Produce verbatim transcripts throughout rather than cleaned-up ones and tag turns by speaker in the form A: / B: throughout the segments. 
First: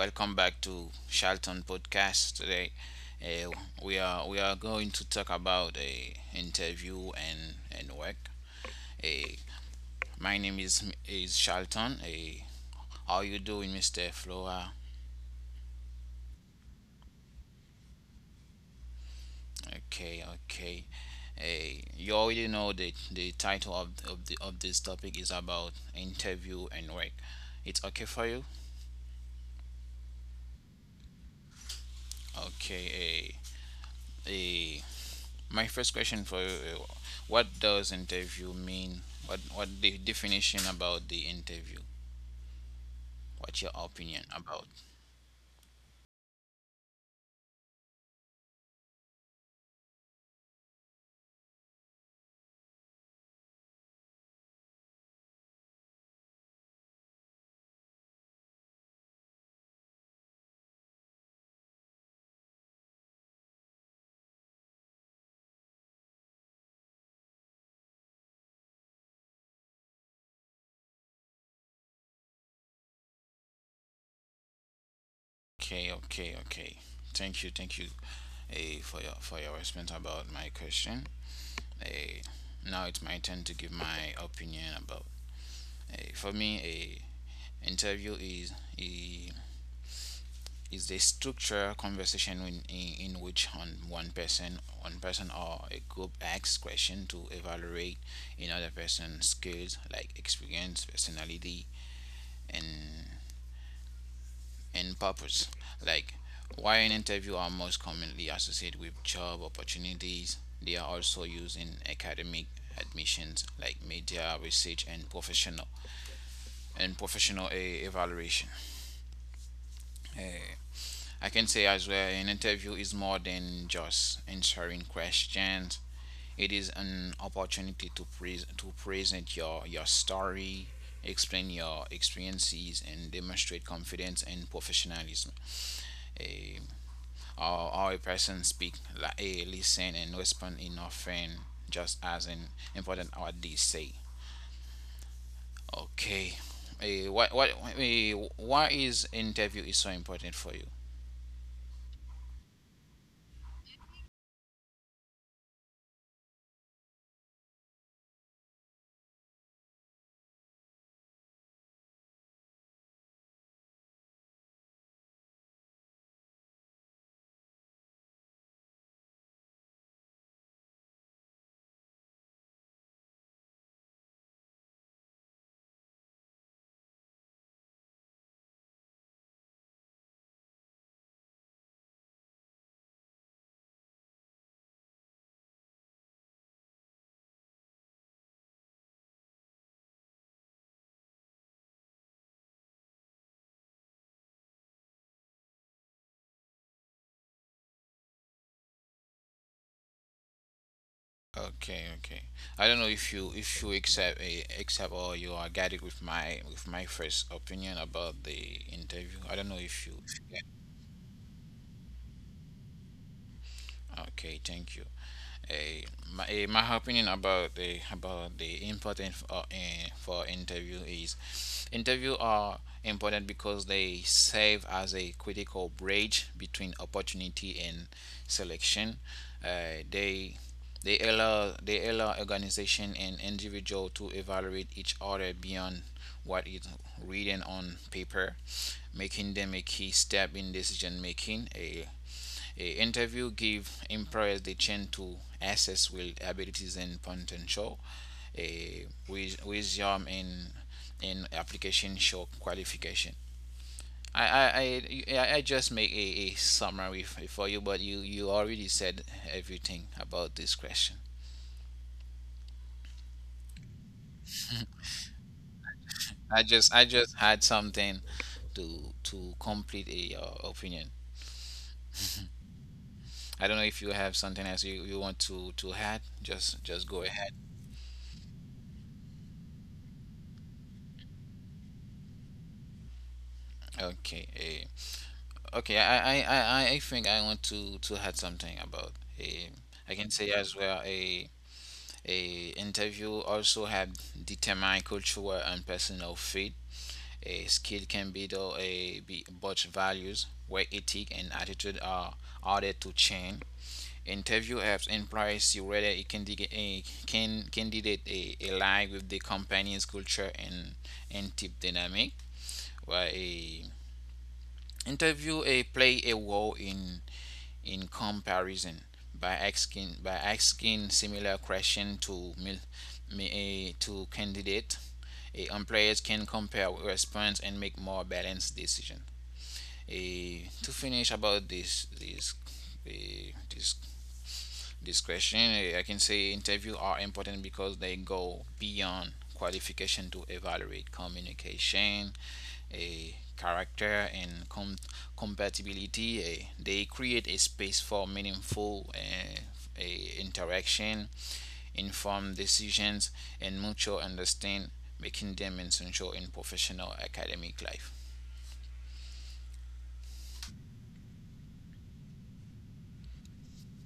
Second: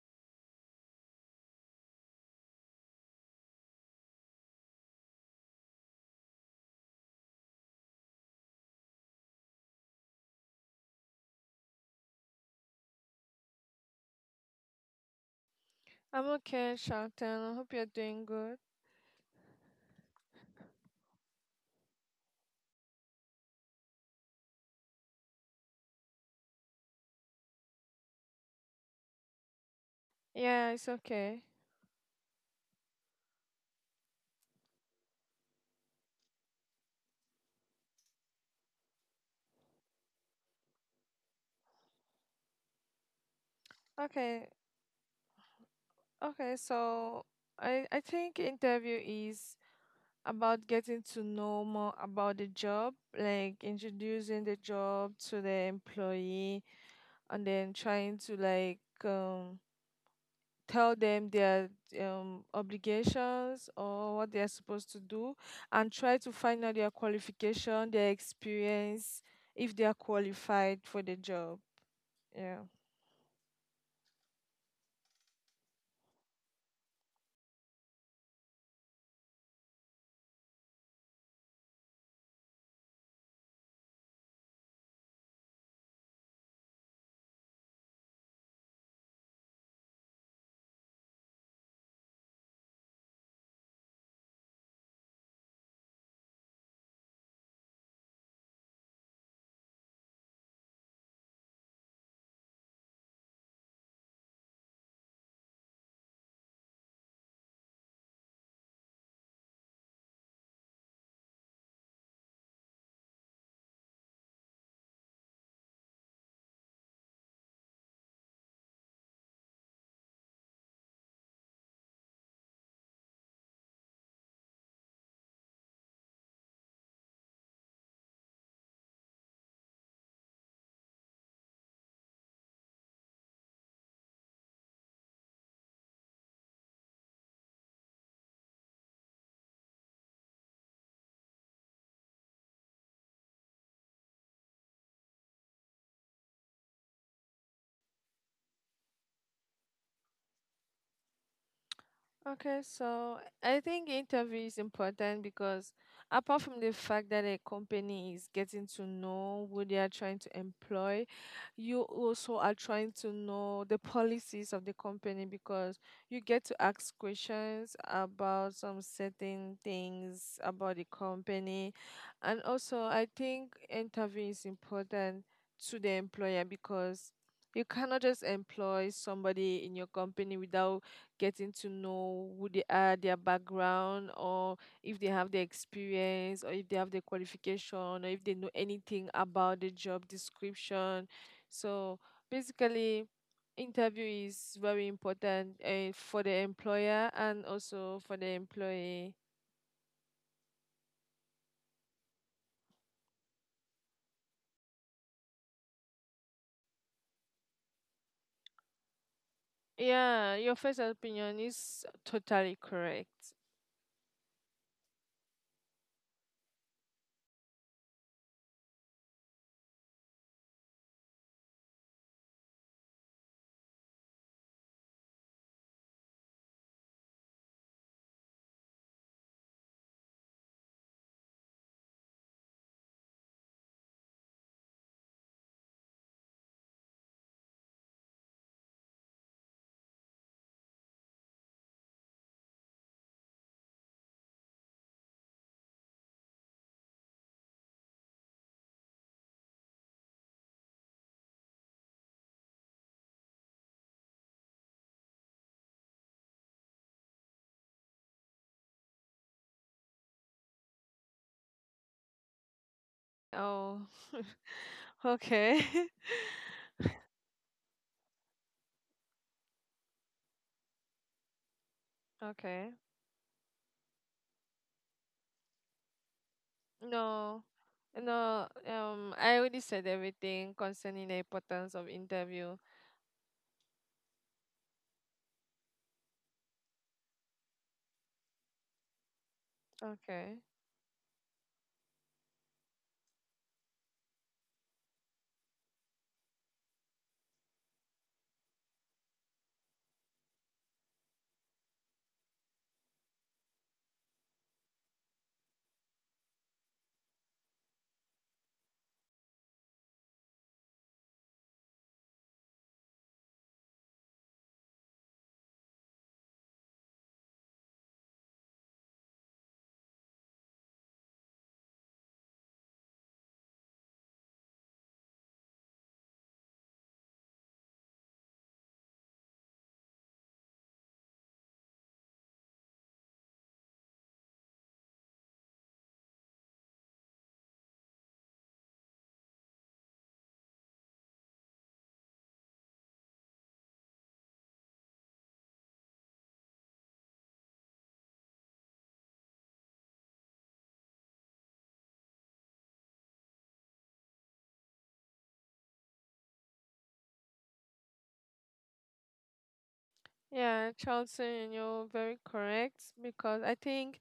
A: Welcome back to Charlton Podcast. Today, uh, we are we are going to talk about a interview and and work. Uh, my name is is Charlton. Uh, how you doing, Mister Flora?
B: I'm okay, Shelton. I hope you're doing good.
A: Okay, okay. Uh, you already know that the title of, of the of this topic is about interview and work. It's okay for you?
B: Yeah, it's okay.
A: Okay. Uh, uh, My first question for you: uh, what does interview mean? What what the definition about the interview? What's your opinion
B: Okay,
A: about?
B: okay. So I I think interview is about getting to know more about the job, like introducing the job to the employee, and then trying to like um tell them their um obligations or what they are supposed to do, and try to find out their qualification, their experience, if they are qualified for the job. Yeah.
A: Okay, okay, okay. Thank you, thank you, eh, for your for your response about my question. Eh, Now it's my turn to give my opinion about. Eh, for me, a interview is is the structure conversation in, in, in which on one person one person or a group asks question to evaluate another person's skills like experience personality and and purpose, like while an interview are most commonly associated with job opportunities, they are also used in academic admissions like media research and professional and professional eh, evaluation. Eh, I can say as well, an interview is more than just answering questions. It is an opportunity to pre- to present your your story, explain your experiences, and demonstrate confidence and professionalism. A, how, how a person speak, like, a listen, and respond in often just as an important what they say. Okay, a what what a why is interview is so important for you?
B: Okay, so I think interview is important because apart from the fact that a company is getting to know who they are trying to employ, you also are trying to know the policies of the company because you get to ask questions about some certain things about the company. And also, I think interview is important to the employer because you cannot just employ somebody in your company without getting to know who they are, their background, or if they have the experience, or if they have the qualification, or if they know anything about the job description. So basically, interview is very important uh, for the employer and also for the employee.
A: Okay, okay. I don't know if you if you accept eh, accept or you are guided with my with my first opinion about the interview. I don't know if you.
B: Yeah,
A: Yeah.
B: your first opinion is totally correct.
A: Okay, thank you. Eh, my, eh, my opinion about the about the important uh, eh, for interview is interview are important because they serve as a critical bridge between opportunity and selection. Uh, they they allow they allow organization and individual to evaluate each other beyond what is written on paper, making them a key step in decision making. A a interview give employers the chance to assess with abilities and potential. A with wisdom in in application show qualification. I I, I, yeah, I- just make a, a summary for you, but you you already said everything about this question.
B: Oh, okay.
A: I just I just had something to to complete a uh, opinion.
B: Okay.
A: I don't know if you have something else you, you want to to add. Just just go
B: No,
A: ahead.
B: no. Um, I already said everything concerning the importance of interview.
A: Okay. eh, Okay, I, I, I, I I think I want to to add something about a, I can say
B: Okay.
A: as well a a interview also had determined cultural and personal fit. A skill can be though a be but values, where ethic and attitude are are there to change. Interview helps employees see whether a candidate a can candidate a align with the company's culture and and team dynamic. Where a interview a play a role in in comparison by asking by asking similar question to mil- eh, to candidate. A employers can compare response and make more balanced decision. Eh, to finish about this this eh, this this question, eh, I can say interview are important because they go beyond qualification to evaluate communication a character and com- compatibility. Eh, they create a space for meaningful eh, eh, interaction, informed decisions, and mutual understanding, making them essential in professional academic life.
B: Yeah, Charlton, you're very correct because I think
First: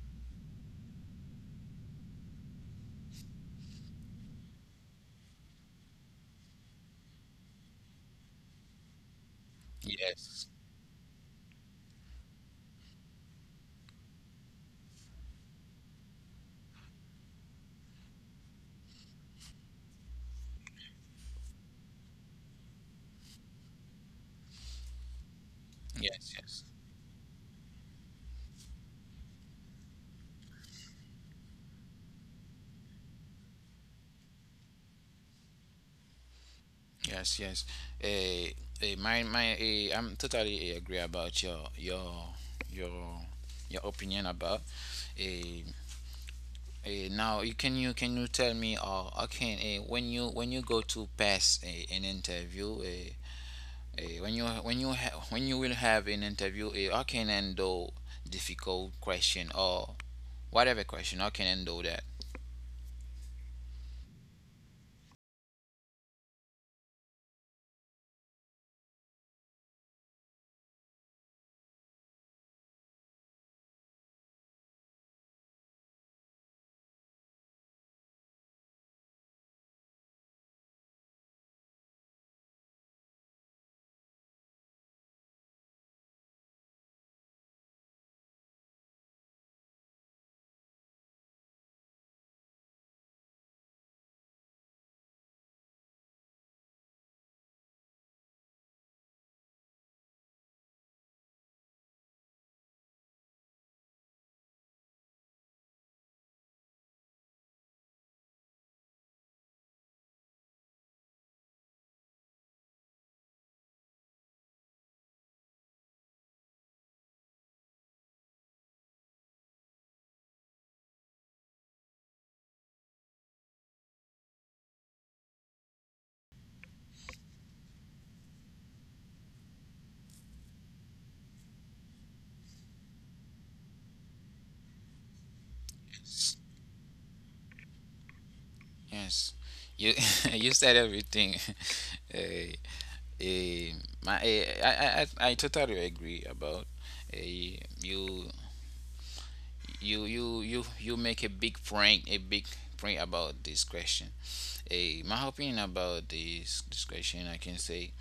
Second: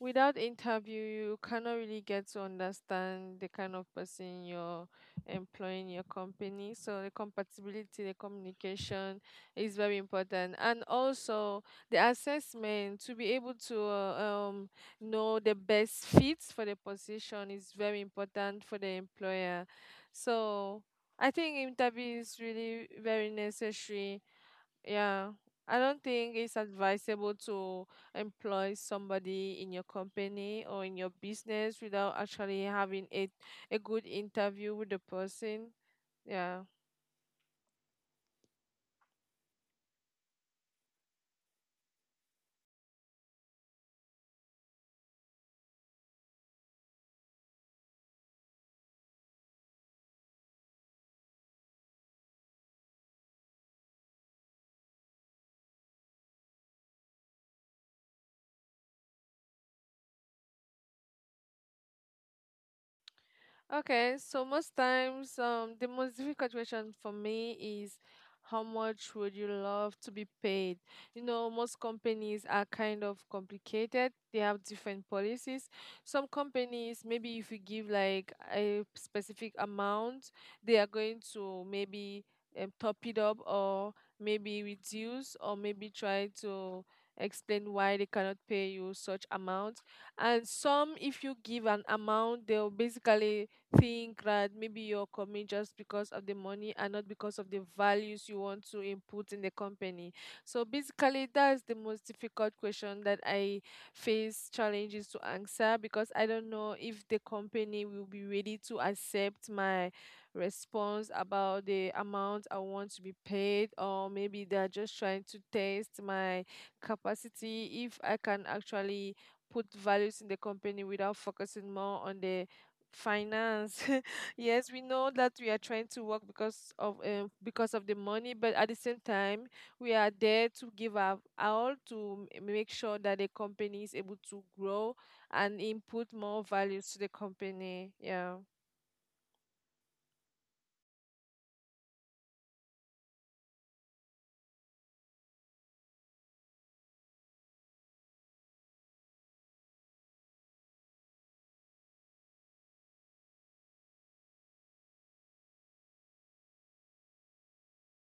B: without interview you cannot really get to understand the kind of person you're employing your company, so the compatibility, the communication is very
A: Yes,
B: important, and also the assessment to be able to uh, um, know the best fits for the position is very important for the employer. So I think interview is really very necessary. Yeah, I don't
A: yes,
B: think it's
A: yes.
B: advisable to employ somebody in your company or in your business without actually having a a good interview with the person. Yeah.
A: Yes, yes. Eh, eh, my, my, eh, I'm totally eh, agree about your, your, your, your opinion about. eh, Eh, now you can you can you tell me or uh, okay, eh, when you when you go to pass eh, an interview, eh, eh, when you when you ha- when you will have an interview, eh, how can handle difficult question or whatever question, how can handle that?
B: Okay, so most times, um, the most difficult question for me is, how much would you love to be paid? You know, most companies are kind of complicated. They have different policies. Some companies, maybe if you give like a specific amount, they are going to maybe um, top it up or maybe reduce or maybe try to explain why they cannot pay you such amount. And some, if you give an amount, they'll basically think that maybe you're coming just because of the money and not because of the values you want to input in the company. So basically, that's the most difficult question that I face challenges to answer because I don't know if the company will be ready to accept my response about the amount I want to be paid, or maybe they're just trying to test my capacity if I can actually put values in the company without focusing more on the finance. Yes, we know that we are trying to work because of um, because of the money, but at the same time we are there to give our all to m- make sure that the company is able to grow and input more values to the company. Yeah.
A: Yes, you you said everything. eh, eh, my, eh, I, I I I totally agree about eh, you you you you you make a big point, a big point about this question. A my opinion about this this question, I can say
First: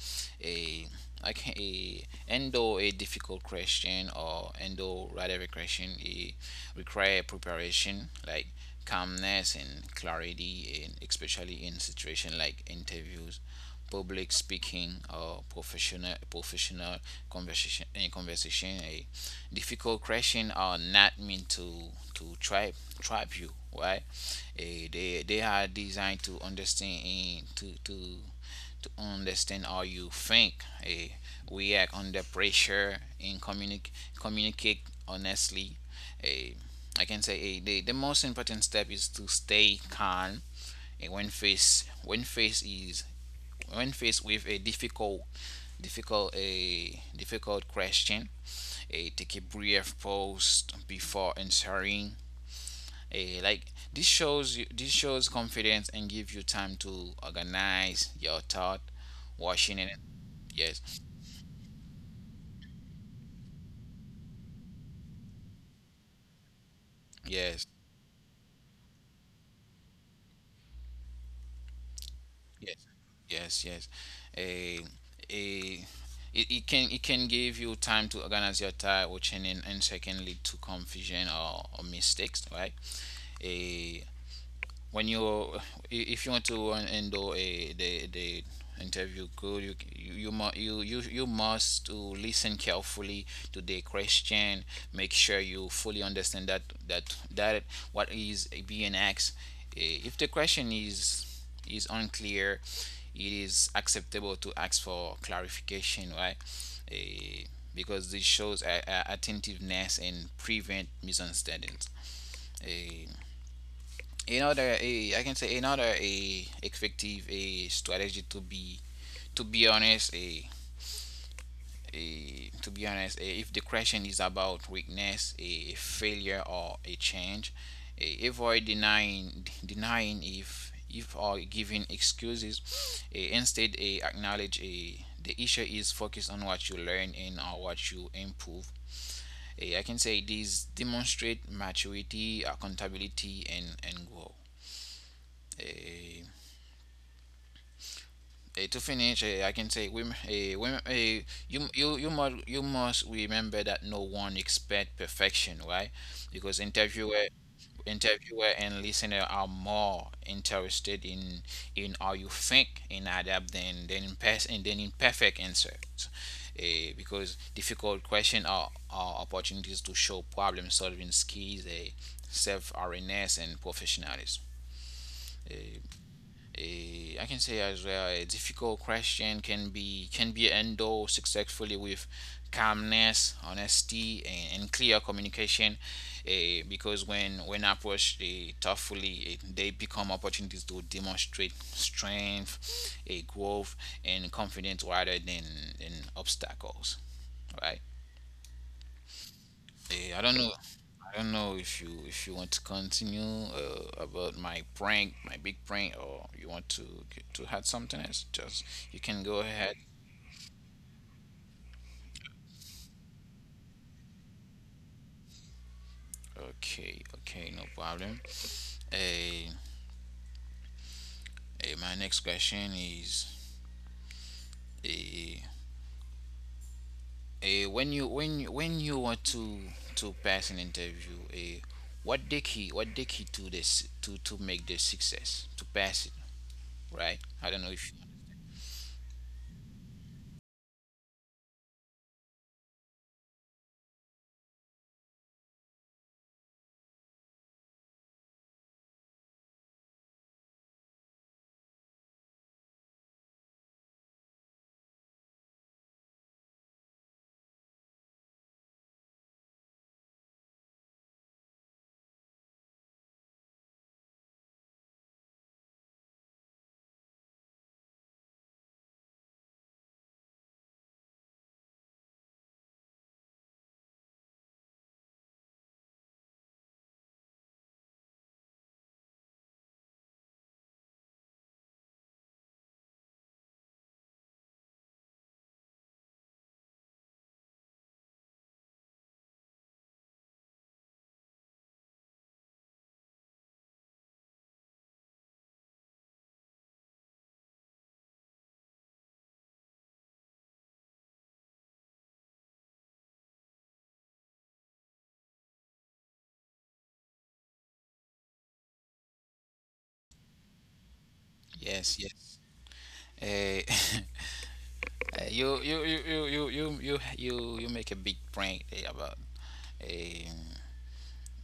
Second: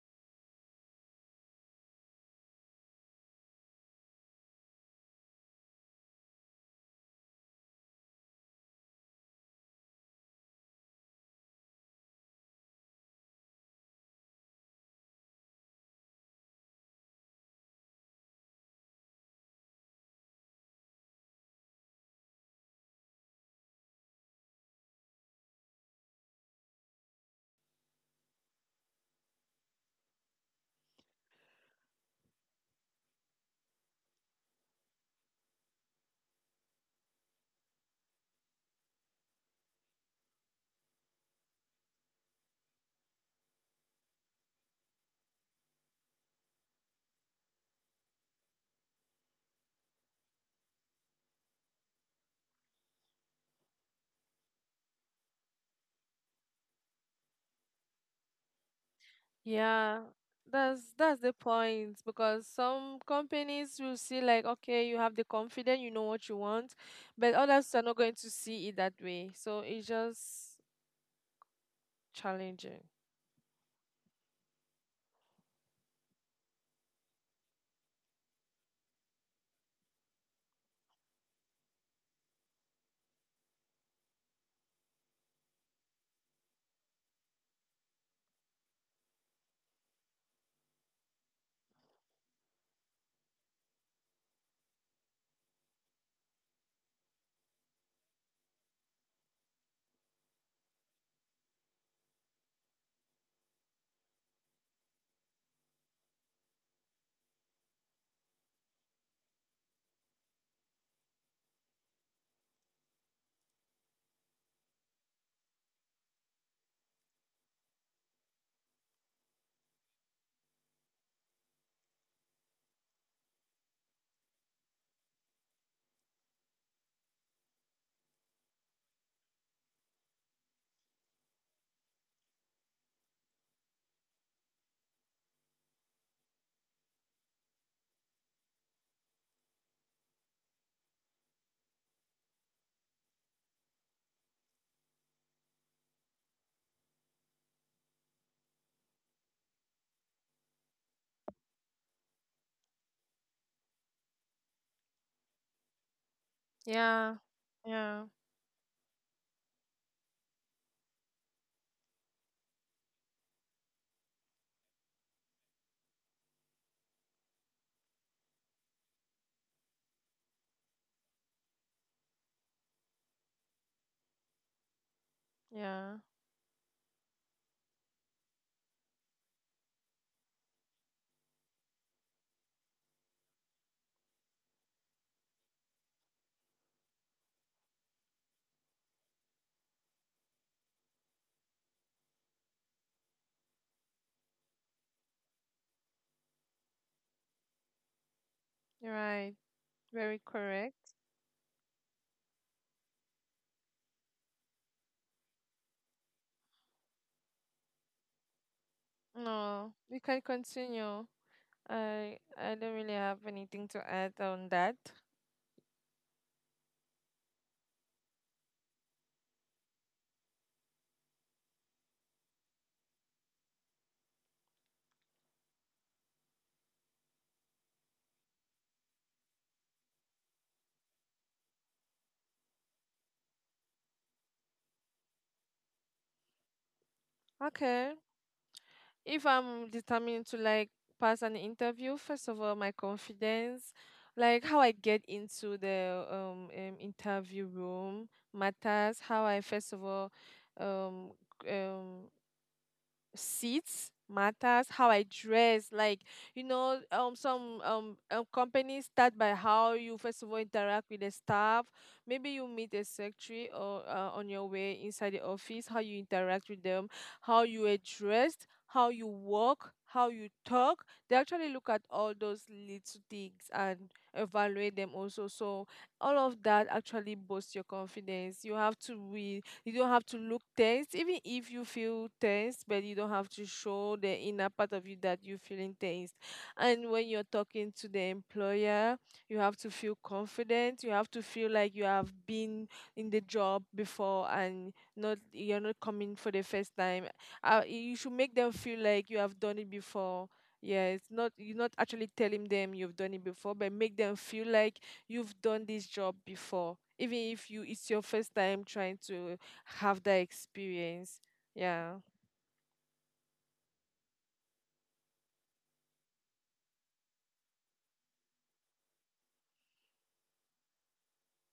A: a I can a endo a difficult question or endo whatever question, it require preparation like calmness and clarity, and especially in situation like interviews, public speaking, or professional professional conversation. A conversation, a difficult question are not meant to to trap trap you, right? Eh, they they are designed to understand and to to to understand how you think, eh, react under pressure, and communicate communicate honestly. Eh, I can say eh, the, the most important step is to stay calm. And when face when face is when faced with a difficult difficult a difficult question, a take a brief pause before answering. A like This shows you this shows confidence and give you time to organize your thought washing it.
B: Yeah, that's
A: Yes
B: that's the point because some companies will see like, okay, you have the confidence, you know what you want, but
A: yes
B: others are not going to see it that way, so it's just challenging.
A: yes yes yes a a It, it can it can give you time to organize your thought washing, and, and secondly to confusion or, or mistakes, right? a When you, if you want to en- endure a the the interview good, you you you, mu- you you you must to listen carefully to the question. Make sure you fully understand that that that what is being asked. Eh, if the question is is unclear, it is acceptable to ask for clarification, right? Eh, because this shows a, a attentiveness and prevent misunderstandings. Eh, Another a I can say another a effective a strategy to be to be honest a a to be honest, a, if the question is about weakness, a failure, or a change, a, avoid denying denying if if or giving excuses. A, instead, a acknowledge a the issue is focused on what you learn and or what you improve. Eh, I can say these demonstrate maturity, accountability, and, and grow. Eh, Eh, to finish, eh, I can say we, eh, we, eh, you, you, you, must, you must remember that no one expect perfection, right? Because interviewer,
B: Yeah. Yeah.
A: interviewer and listener are more interested in in how you think and adapt, than than in past and than in perfect answers. Eh, because difficult questions are, are opportunities to show problem solving skills, eh, self awareness, and professionalism. Eh,
B: Yeah,
A: a, I can say as well a difficult question can be can be handled successfully with calmness, honesty, and, and clear communication. Eh, because when when approached eh, thoughtfully, eh, they become opportunities to demonstrate strength, a growth, and confidence rather than, than obstacles. Right.
B: you're right.
A: Eh, I don't
B: Very
A: know.
B: correct.
A: I don't know if you if you want to continue uh, about my prank, my big prank, or you want to get, to add something else. Just you can go ahead.
B: No, we can continue. I I don't really have anything to add on that.
A: Okay, okay, no problem. Eh, eh, my next question is eh, eh, when you when you- when you want to to pass an interview, eh, what the key, what the key to this to to make the success to pass it, right? I don't know if you,
B: Okay. If I'm determined to like pass an interview, first of all, my confidence, like how I get into the um, um interview room matters. How I first of all um um seats matters, how I dress, like, you know um some um, um companies start by how you first of all interact with the staff, maybe you meet a secretary, or uh, on your way inside the office, how you interact with them, how you are dressed, how you walk, how you talk. They actually look at all those little things and evaluate them also. So all of that actually boosts your confidence. You have to be, you don't have to look tense, even if you feel tense, but you don't have to show the inner part of you that you're feeling tense. And when you're talking to the employer, you have to feel confident. You have to feel like you have been in the job before and not you're not coming for the first time. Uh, you should make them feel like you have done it before. Yeah, it's not you're not actually telling them you've done it before, but make them feel like you've done this job before. Even if you it's your first time trying to have that experience.
A: yes,
B: Yeah.
A: yes. Eh, Uh, you, you, you, you, you, you, you, you, You make a big point eh, about. Um,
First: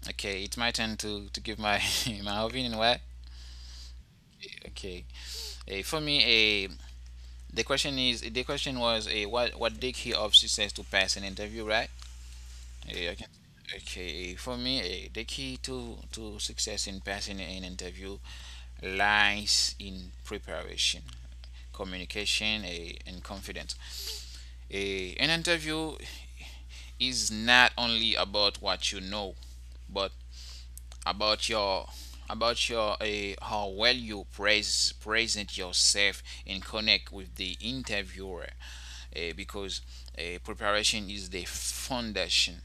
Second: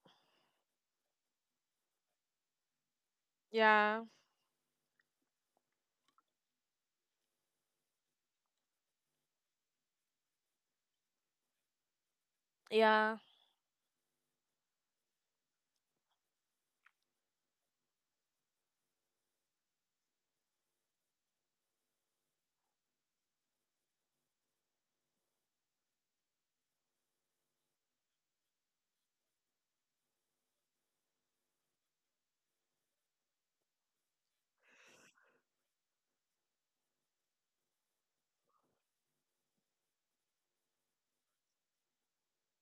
A: okay, it's my turn to to give my my opinion. Why?
B: Yeah.
A: Okay. Uh, for me, a the question is the question was a what what the key of success to pass an interview, right? Eh, I
B: Yeah.
A: Okay, eh, for me, eh, the key to to success in passing an interview lies in preparation, communication, eh, and confidence. Eh, an interview is not only about what you know, but about your about your uh, how well you praise present yourself and connect with the interviewer. Uh, because uh, Preparation is the foundation.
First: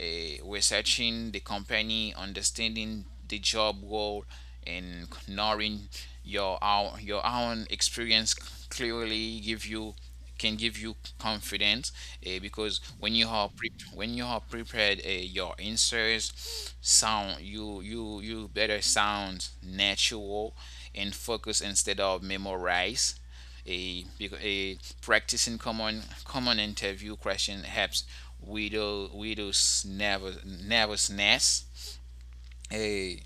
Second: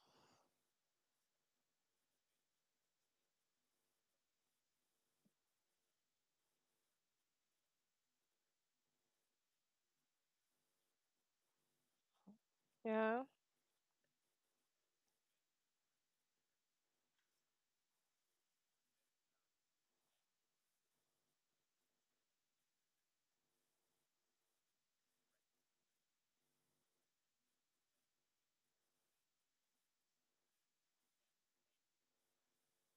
A: uh, Researching the company, understanding the job role, and knowing your own, your own experience clearly give you can give you confidence, uh, because when you
B: Yeah,
A: are pre- when you are prepared, uh, your answers sound, you you you better sound natural and focus instead of memorize. A a practicing common common interview question helps widow widows nervous nervousness. A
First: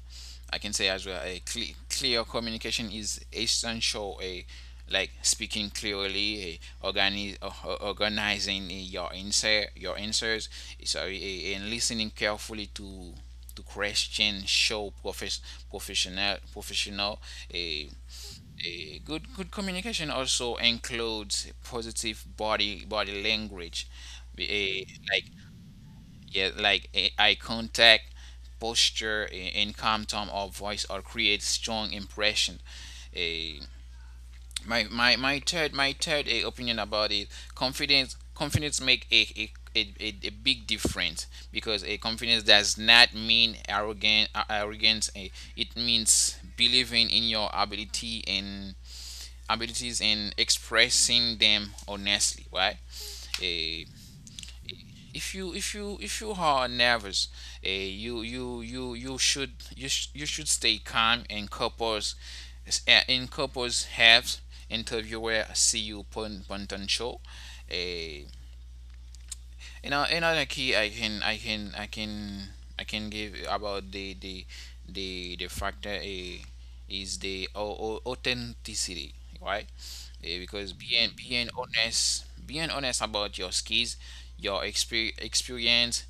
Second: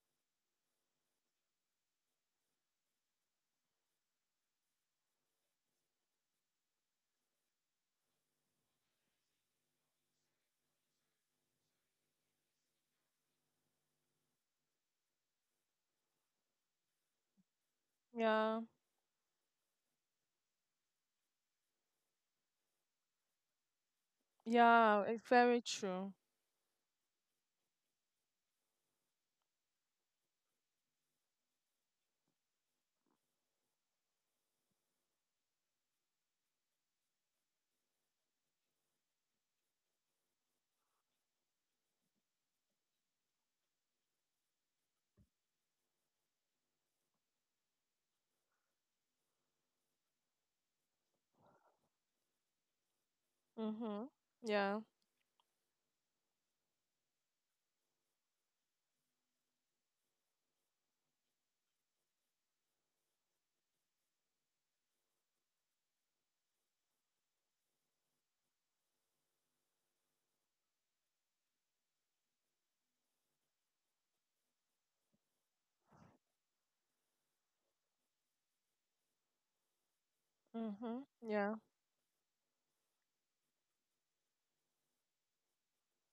A: I can say as well a cle- clear communication is essential. A Like speaking clearly, a organi- o- organizing eh, your answer your answers. Sorry, eh, and listening carefully to to question show profes- professional professional. A
B: yeah,
A: a Good good communication also includes positive body body language, eh,
B: yeah, it's
A: like
B: very true.
A: yeah like eh, eye contact, posture, eh, and calm tone or voice or create strong impression. Eh, my, my my third my third eh, opinion about it, confidence confidence make a a, a, a a big difference, because a confidence does not mean arrogant, uh, arrogance. Eh, it means believing in your ability and abilities and expressing them honestly, right? Eh,
B: Mm-hmm. Yeah.
A: if you if you if you are nervous, uh, you you you you should you, sh- you should stay calm and couples, eh, in couples have interviewer see you pon- potential. Uh, you know, another key I can I can I can I can give about the the the the factor a is the au- au- authenticity, right? Eh, because
B: Mm-hmm.
A: being being
B: Yeah.
A: honest, being honest about your skills, your exper- experience,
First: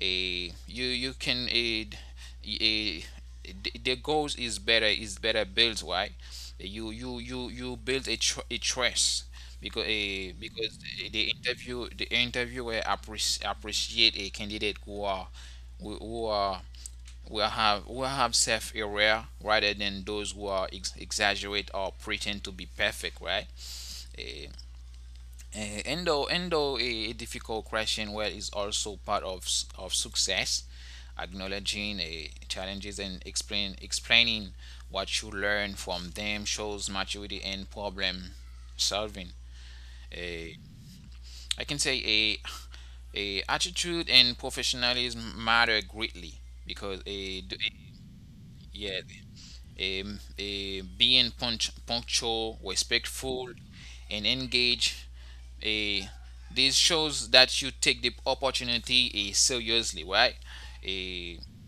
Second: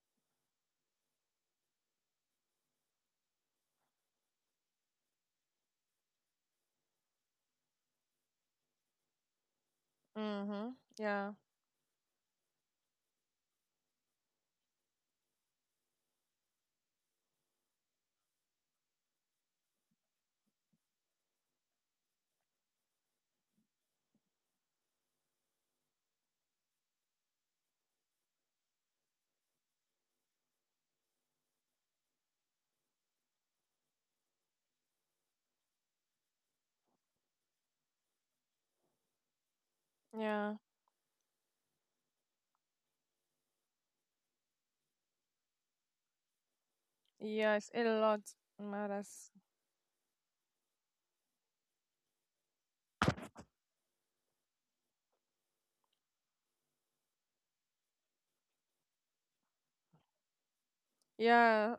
A: a you you can aid eh, the the goals is better is better built, right? you you you you build a, tr- a trust because a
B: Mm-hmm.
A: because the
B: Yeah.
A: interview the interviewer appreci- appreciate a candidate who are who who are who have who have self aware, rather than those who are ex- exaggerate or pretend to be perfect, right? Eh, uh, and though, and though a, a difficult question, well, is also part of s- of success. Acknowledging uh, challenges and explain explaining what you learn from them shows maturity and problem solving.
B: Yeah.
A: Uh, I can say a a attitude and professionalism matter greatly because a
B: Yes, a lot
A: yeah.
B: matters.
A: Um, uh, being punch, punctual, respectful, and engaged. Uh, this shows that you take the opportunity uh, seriously, right? Uh,
B: Yeah,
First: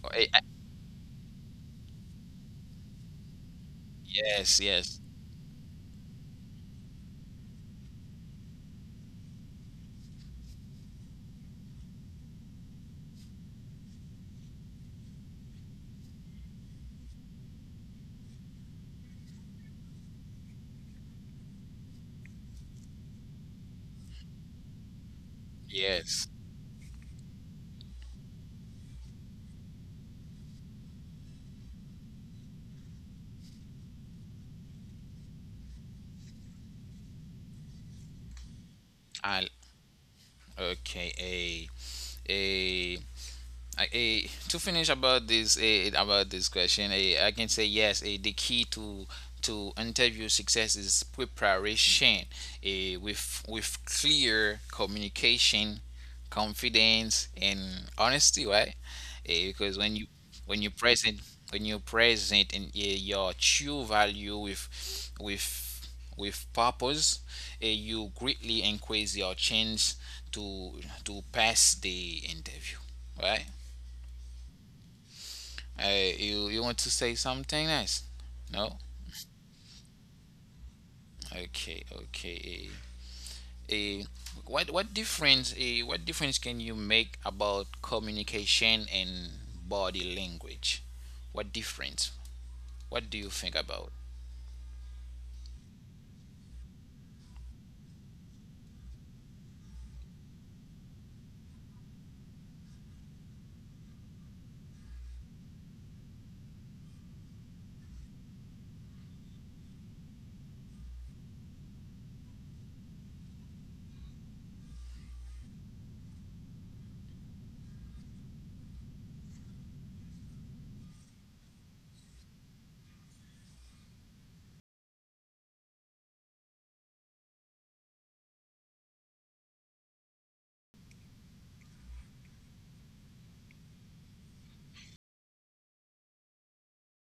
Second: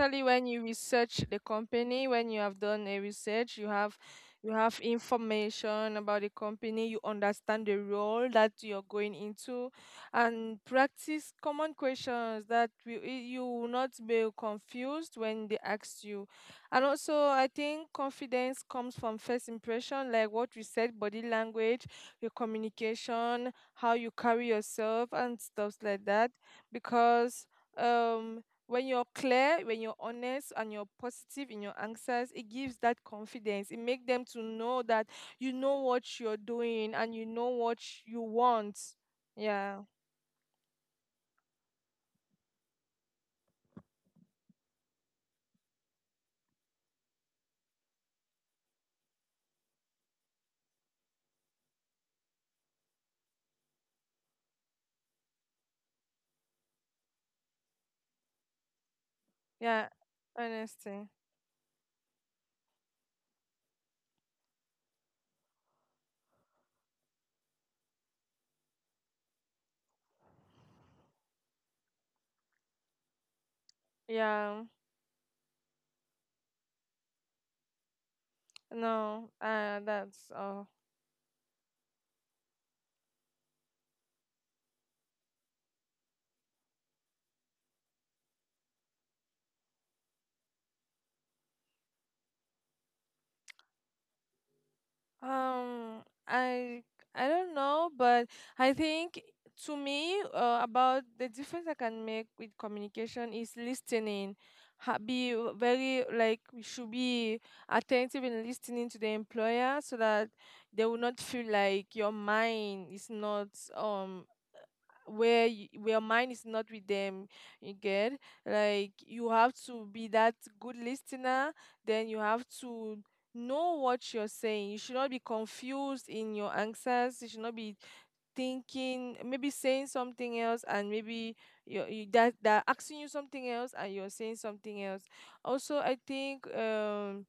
A: uh,
B: when you research the company, when you have done a research, you have you
A: yes,
B: have
A: yes,
B: information about the company, you understand the role that you're going into and practice common questions, that will, you will not be confused when they ask you. And also I think confidence comes from first impression, like what we said, body language, your communication, how you carry yourself and stuff like
A: yes.
B: that. Because um when you're clear, when you're honest and you're positive in your answers, it gives that confidence. It makes them to know that you know what you're doing and you know what you want.
A: I
B: Yeah.
A: okay. A I, eh, to finish about this eh, about this question, eh, I can say yes. Eh, the key to to interview success is preparation, eh, with with clear communication, confidence, and honesty, right? Eh, because
B: Yeah.
A: when you when you
B: Honesty.
A: present when you present in eh, your true value with with with purpose, eh, you greatly increase your chance to to pass the interview, right?
B: Yeah.
A: Uh, you you want to say something else? No.
B: No. Uh that's all.
A: Okay. Okay. Uh, what what difference? Uh, what difference can you make about communication and body language? What difference? What do you think about?
B: Um, I I don't know, but I think to me, uh, about the difference I can make with communication is listening. Ha be very like we should be attentive in listening to the employer so that they will not feel like your mind is not um where y where mind is not with them, you get. Like, you have to be that good listener, then you have to know what you're saying. You should not be confused in your answers, you should not be thinking maybe saying something else and maybe you, you that they're asking you something else and you're saying something else. Also I think um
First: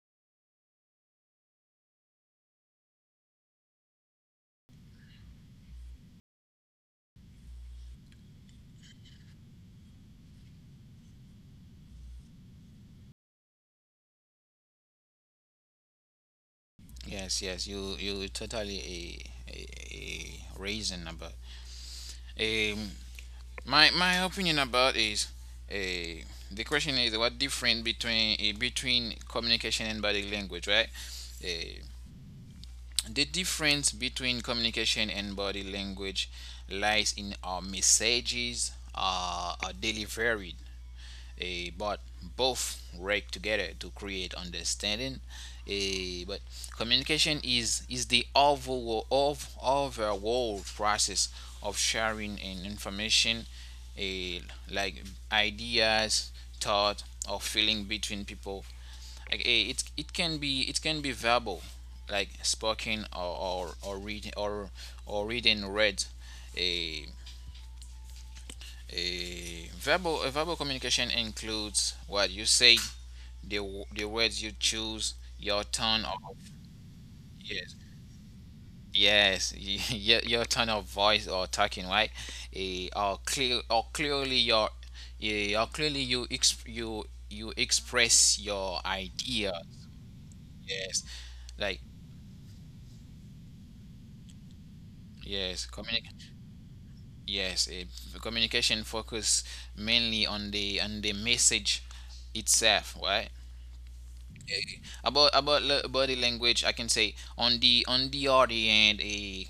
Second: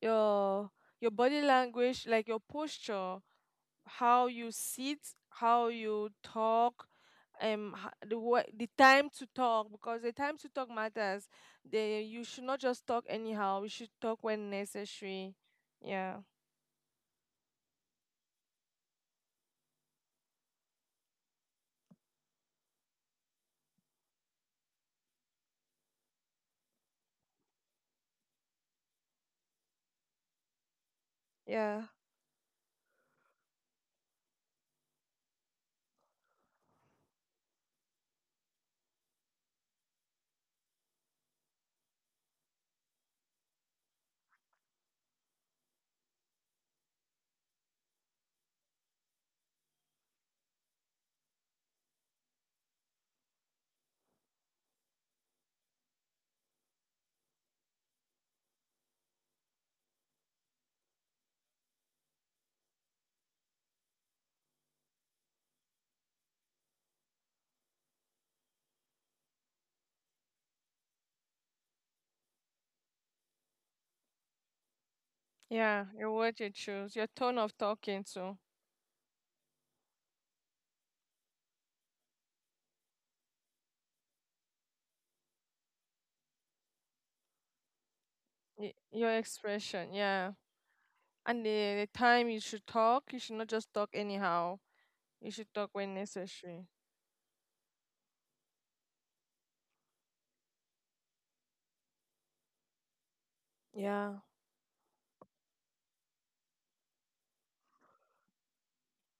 B: your your body language, like your posture, how you sit, how you talk, um, h- the wa- the time to talk, because the time to talk matters. The you should not just talk anyhow, you should talk when necessary. Yeah,
A: Yes. Yes. You you totally a a, a reason about. Um. My my opinion about is. Uh, the question is what difference between eh, between communication and body language, right? Uh,
B: yeah,
A: The difference between communication and body language lies in our messages uh, are delivered, eh, but both work together to create understanding. Eh, but communication is is the overall of overall process of sharing and information, eh, like ideas, thought, or feeling between people. like eh, it it can be it can be verbal, like spoken or or, or reading, or or reading read. A a verbal a verbal communication includes what you say, the w- the words you choose, your tone of
B: yeah. Your word you choose, your tone
A: yes
B: of talking too,
A: yes your, your tone of voice or talking, right? a or clear or clearly your eh, or clearly you exp, you you express your
B: y- your
A: idea,
B: expression. Yeah,
A: yes,
B: and
A: like
B: the, the time you should talk. You should not just talk anyhow. You
A: yes
B: should talk when
A: communication.
B: necessary.
A: Yes, eh, communication focus mainly on the on the message itself, right?
B: Yeah,
A: Eh, about about la- body language, I can say on the on the other end, a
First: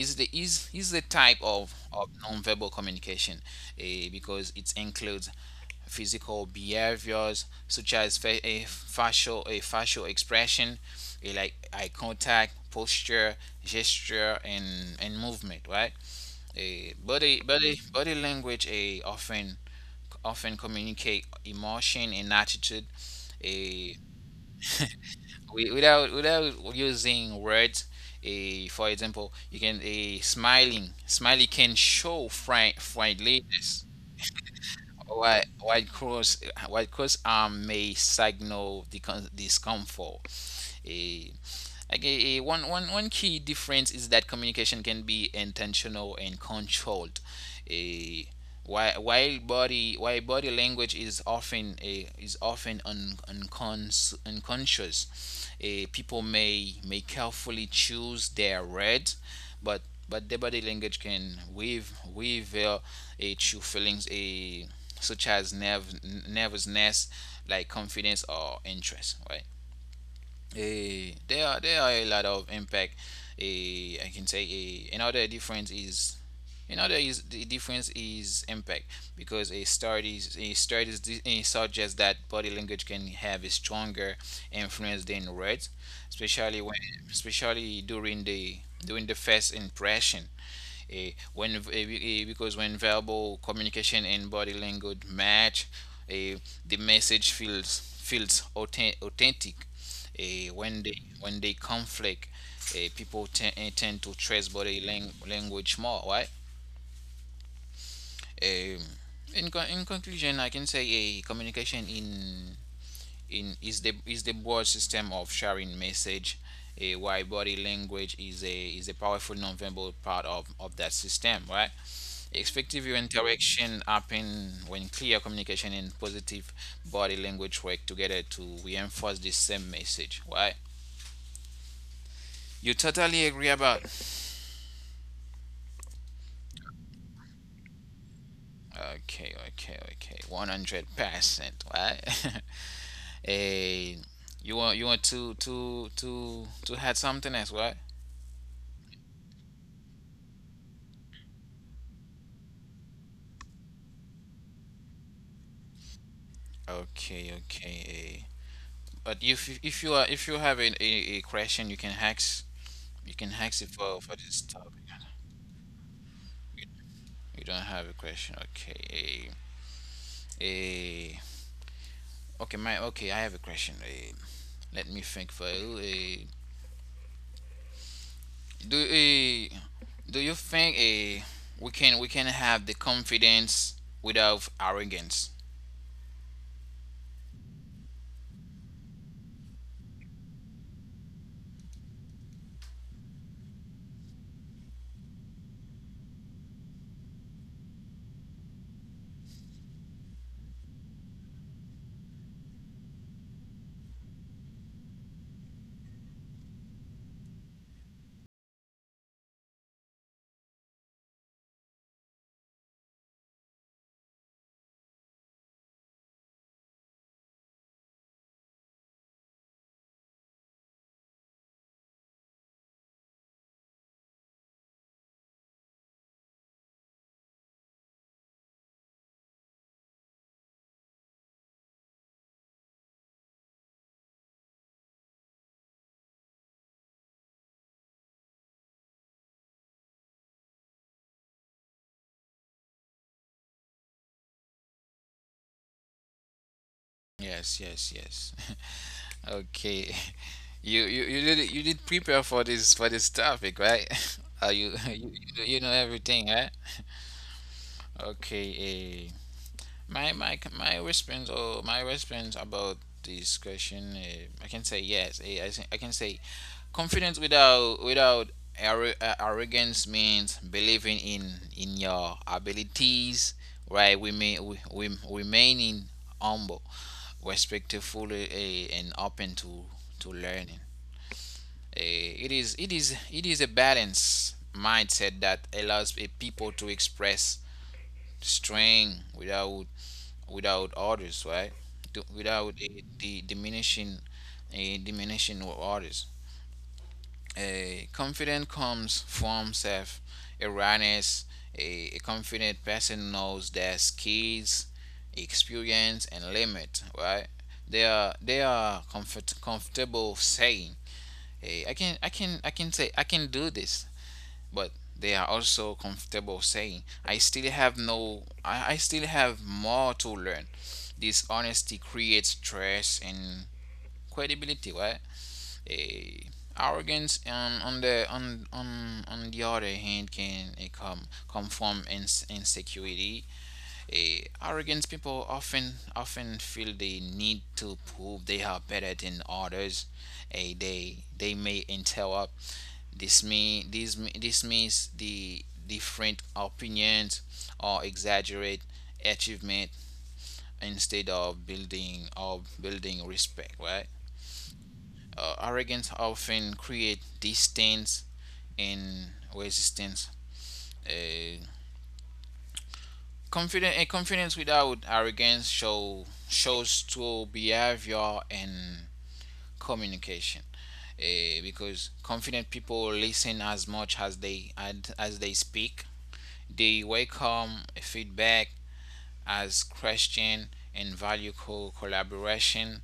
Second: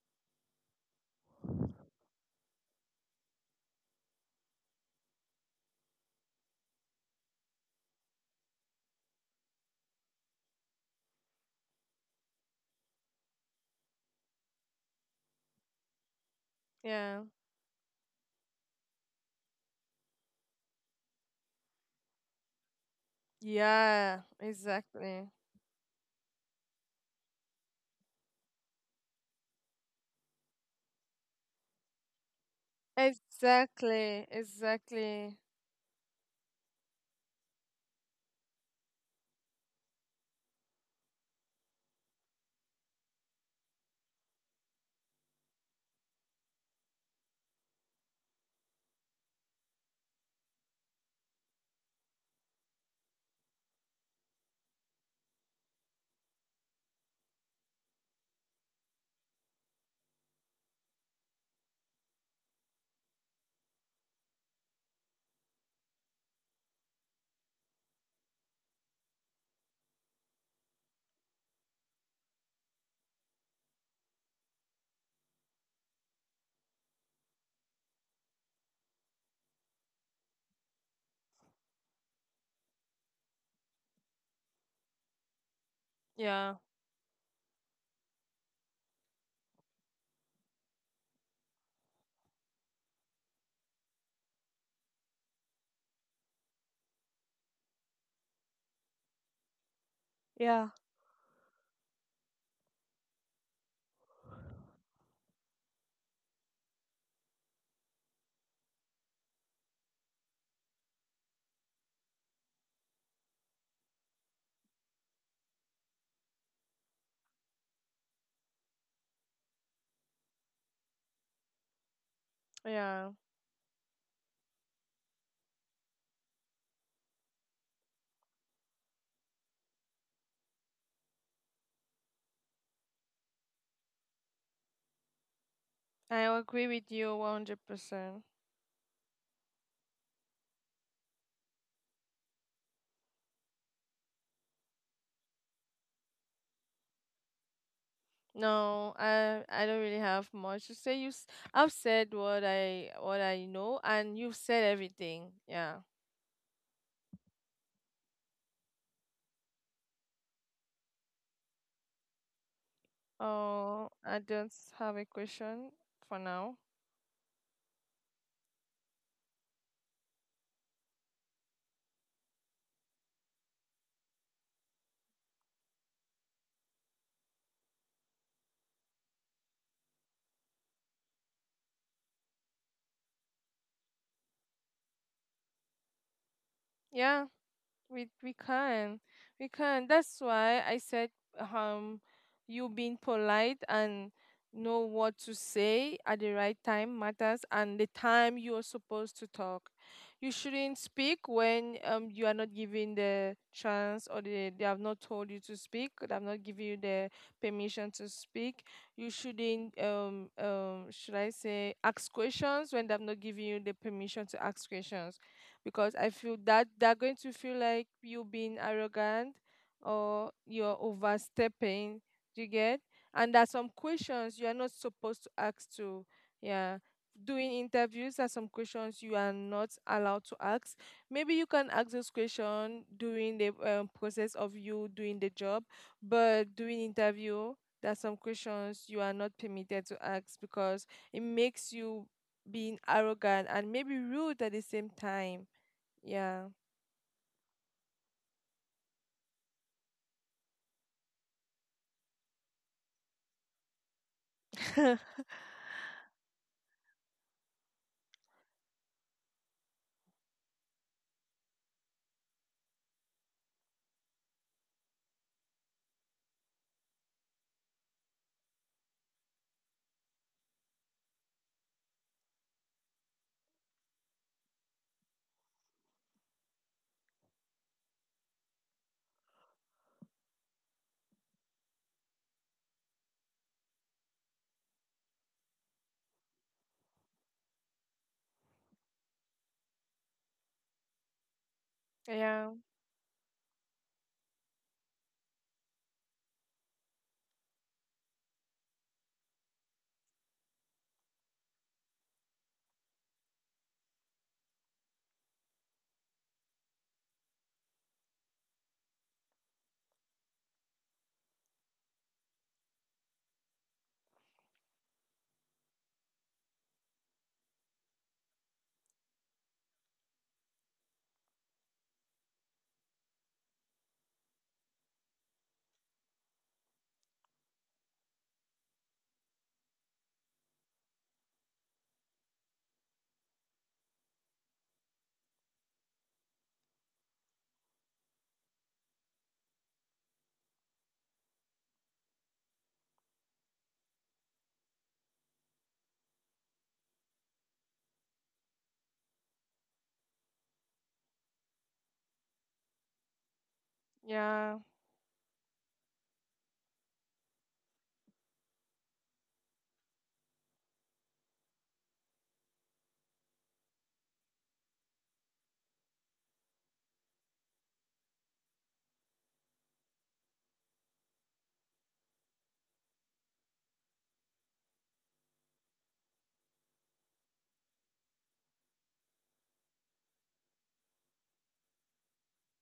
A: is the is is the type of of nonverbal communication, eh, because it includes physical behaviors such as fa- a facial a facial expression, eh, like eye contact, posture, gesture, and and movement, right? A body
B: yeah.
A: body body language a often often communicate emotion and attitude a
B: Yeah, exactly.
A: without without using words. A For example, you can a smiling smiley can show friend friendliness.
B: Exactly, exactly.
A: White, white cross, white cross arm may signal the discomfort. A, like a, a one, one, one key difference is that communication can be intentional and controlled. A While, while body while body language is often a is often un, uncons, unconscious. A, people may may carefully choose their words, but but the body language can weave weave uh, a true feelings, a such as nerve, nervousness, like confidence or interest, right? Eh, there are there are a lot of impact. Eh, I can say, eh, another difference is another is the difference is impact, because a studies a studies, eh, suggests that body language can have a stronger influence than words, especially
B: Yeah,
A: when especially during the during the first impression. Eh, when eh, because when verbal communication and body language match, eh, the message feels feels authen- authentic. Eh, when
B: Yeah.
A: they when they conflict, eh, people ten- eh, tend to trust body lang- language more, right? Um, in, con- in conclusion, I can say a communication in in is the is the broad system of sharing message, a uh, why body language is a is a powerful nonverbal part of of that system, right? Effective
B: Yeah.
A: interaction happen when clear communication and positive body language work together to reinforce the same message, right? You totally agree about.
B: I agree with you one hundred percent.
A: Okay, okay, okay, 100 percent, right. Eh, you want you want to to to to add something else, right?
B: No, I I don't really have much to say. You s- I've said what I what I know and you've said everything. Yeah.
A: Okay, okay, eh. But if if you are if you have a, a, a question, you can hex you can hex it for
B: Oh,
A: for this
B: I don't
A: topic.
B: have a question for
A: You
B: now.
A: you don't have a question, okay? A, a okay, my okay. I have a question. A, let me think for you. A, do a, do you think a we can we can have the confidence without arrogance?
B: Yeah. we we can we can That's why I said, um you being polite and know what to say at the right time matters, and the time you are supposed to talk, you shouldn't speak when um you are not given the chance, or they, they have not told you to speak, they have not given you the permission to speak. You shouldn't um um should I say ask questions when they have not given you the permission to ask questions, because I feel that they're going to feel like you being arrogant or you're overstepping. Do you get? And there are some questions you are not supposed to ask to. Yeah. Doing interviews, there are some questions you are not allowed to ask. Maybe you can ask those questions during the um, process of you doing the job, but during interview, there are some questions you are not permitted to ask because it makes you being arrogant and maybe rude at the same time. Yeah.
A: Yes, yes, yes. Okay. You you you did you did prepare for this for this topic, right? Are you, you you know everything, right? Okay, uh, my my my response or my response about this question, uh, I can say yes. eh, I, say- I can say confidence without without arro- uh, arrogance means believing in in your abilities, right? We may we, we remaining humble, respectful, uh, and open to to learning. Eh, it is it is it is a balance mindset that allows eh, people to express strength without without others, right? Do- Without
B: Yeah.
A: the, the diminishing, a diminishing of others. A Confidence comes from self awareness. A, a confident person knows their skills, experience, and limit, right? They are they are comfort, comfortable saying, "Hey, I can I can I can say I can do this," but they are also comfortable saying, "I still have no, I, I still have more to learn." This honesty creates trust and credibility, right? Eh, Arrogance, um, on the on, on on the other hand, can eh, come come from ins- insecurity. Eh, arrogance people often often feel they need to prove they are better than others. Eh, they they may interrupt this mean this this means the different opinions or exaggerate achievement instead of building or building respect, right?
B: Yeah.
A: Uh, arrogance often create distance and resistance. Uh, confidence and confidence without arrogance show shows to behavior and communication, uh, because confident people listen as much as they and as they speak. They welcome feedback as question and value co- collaboration.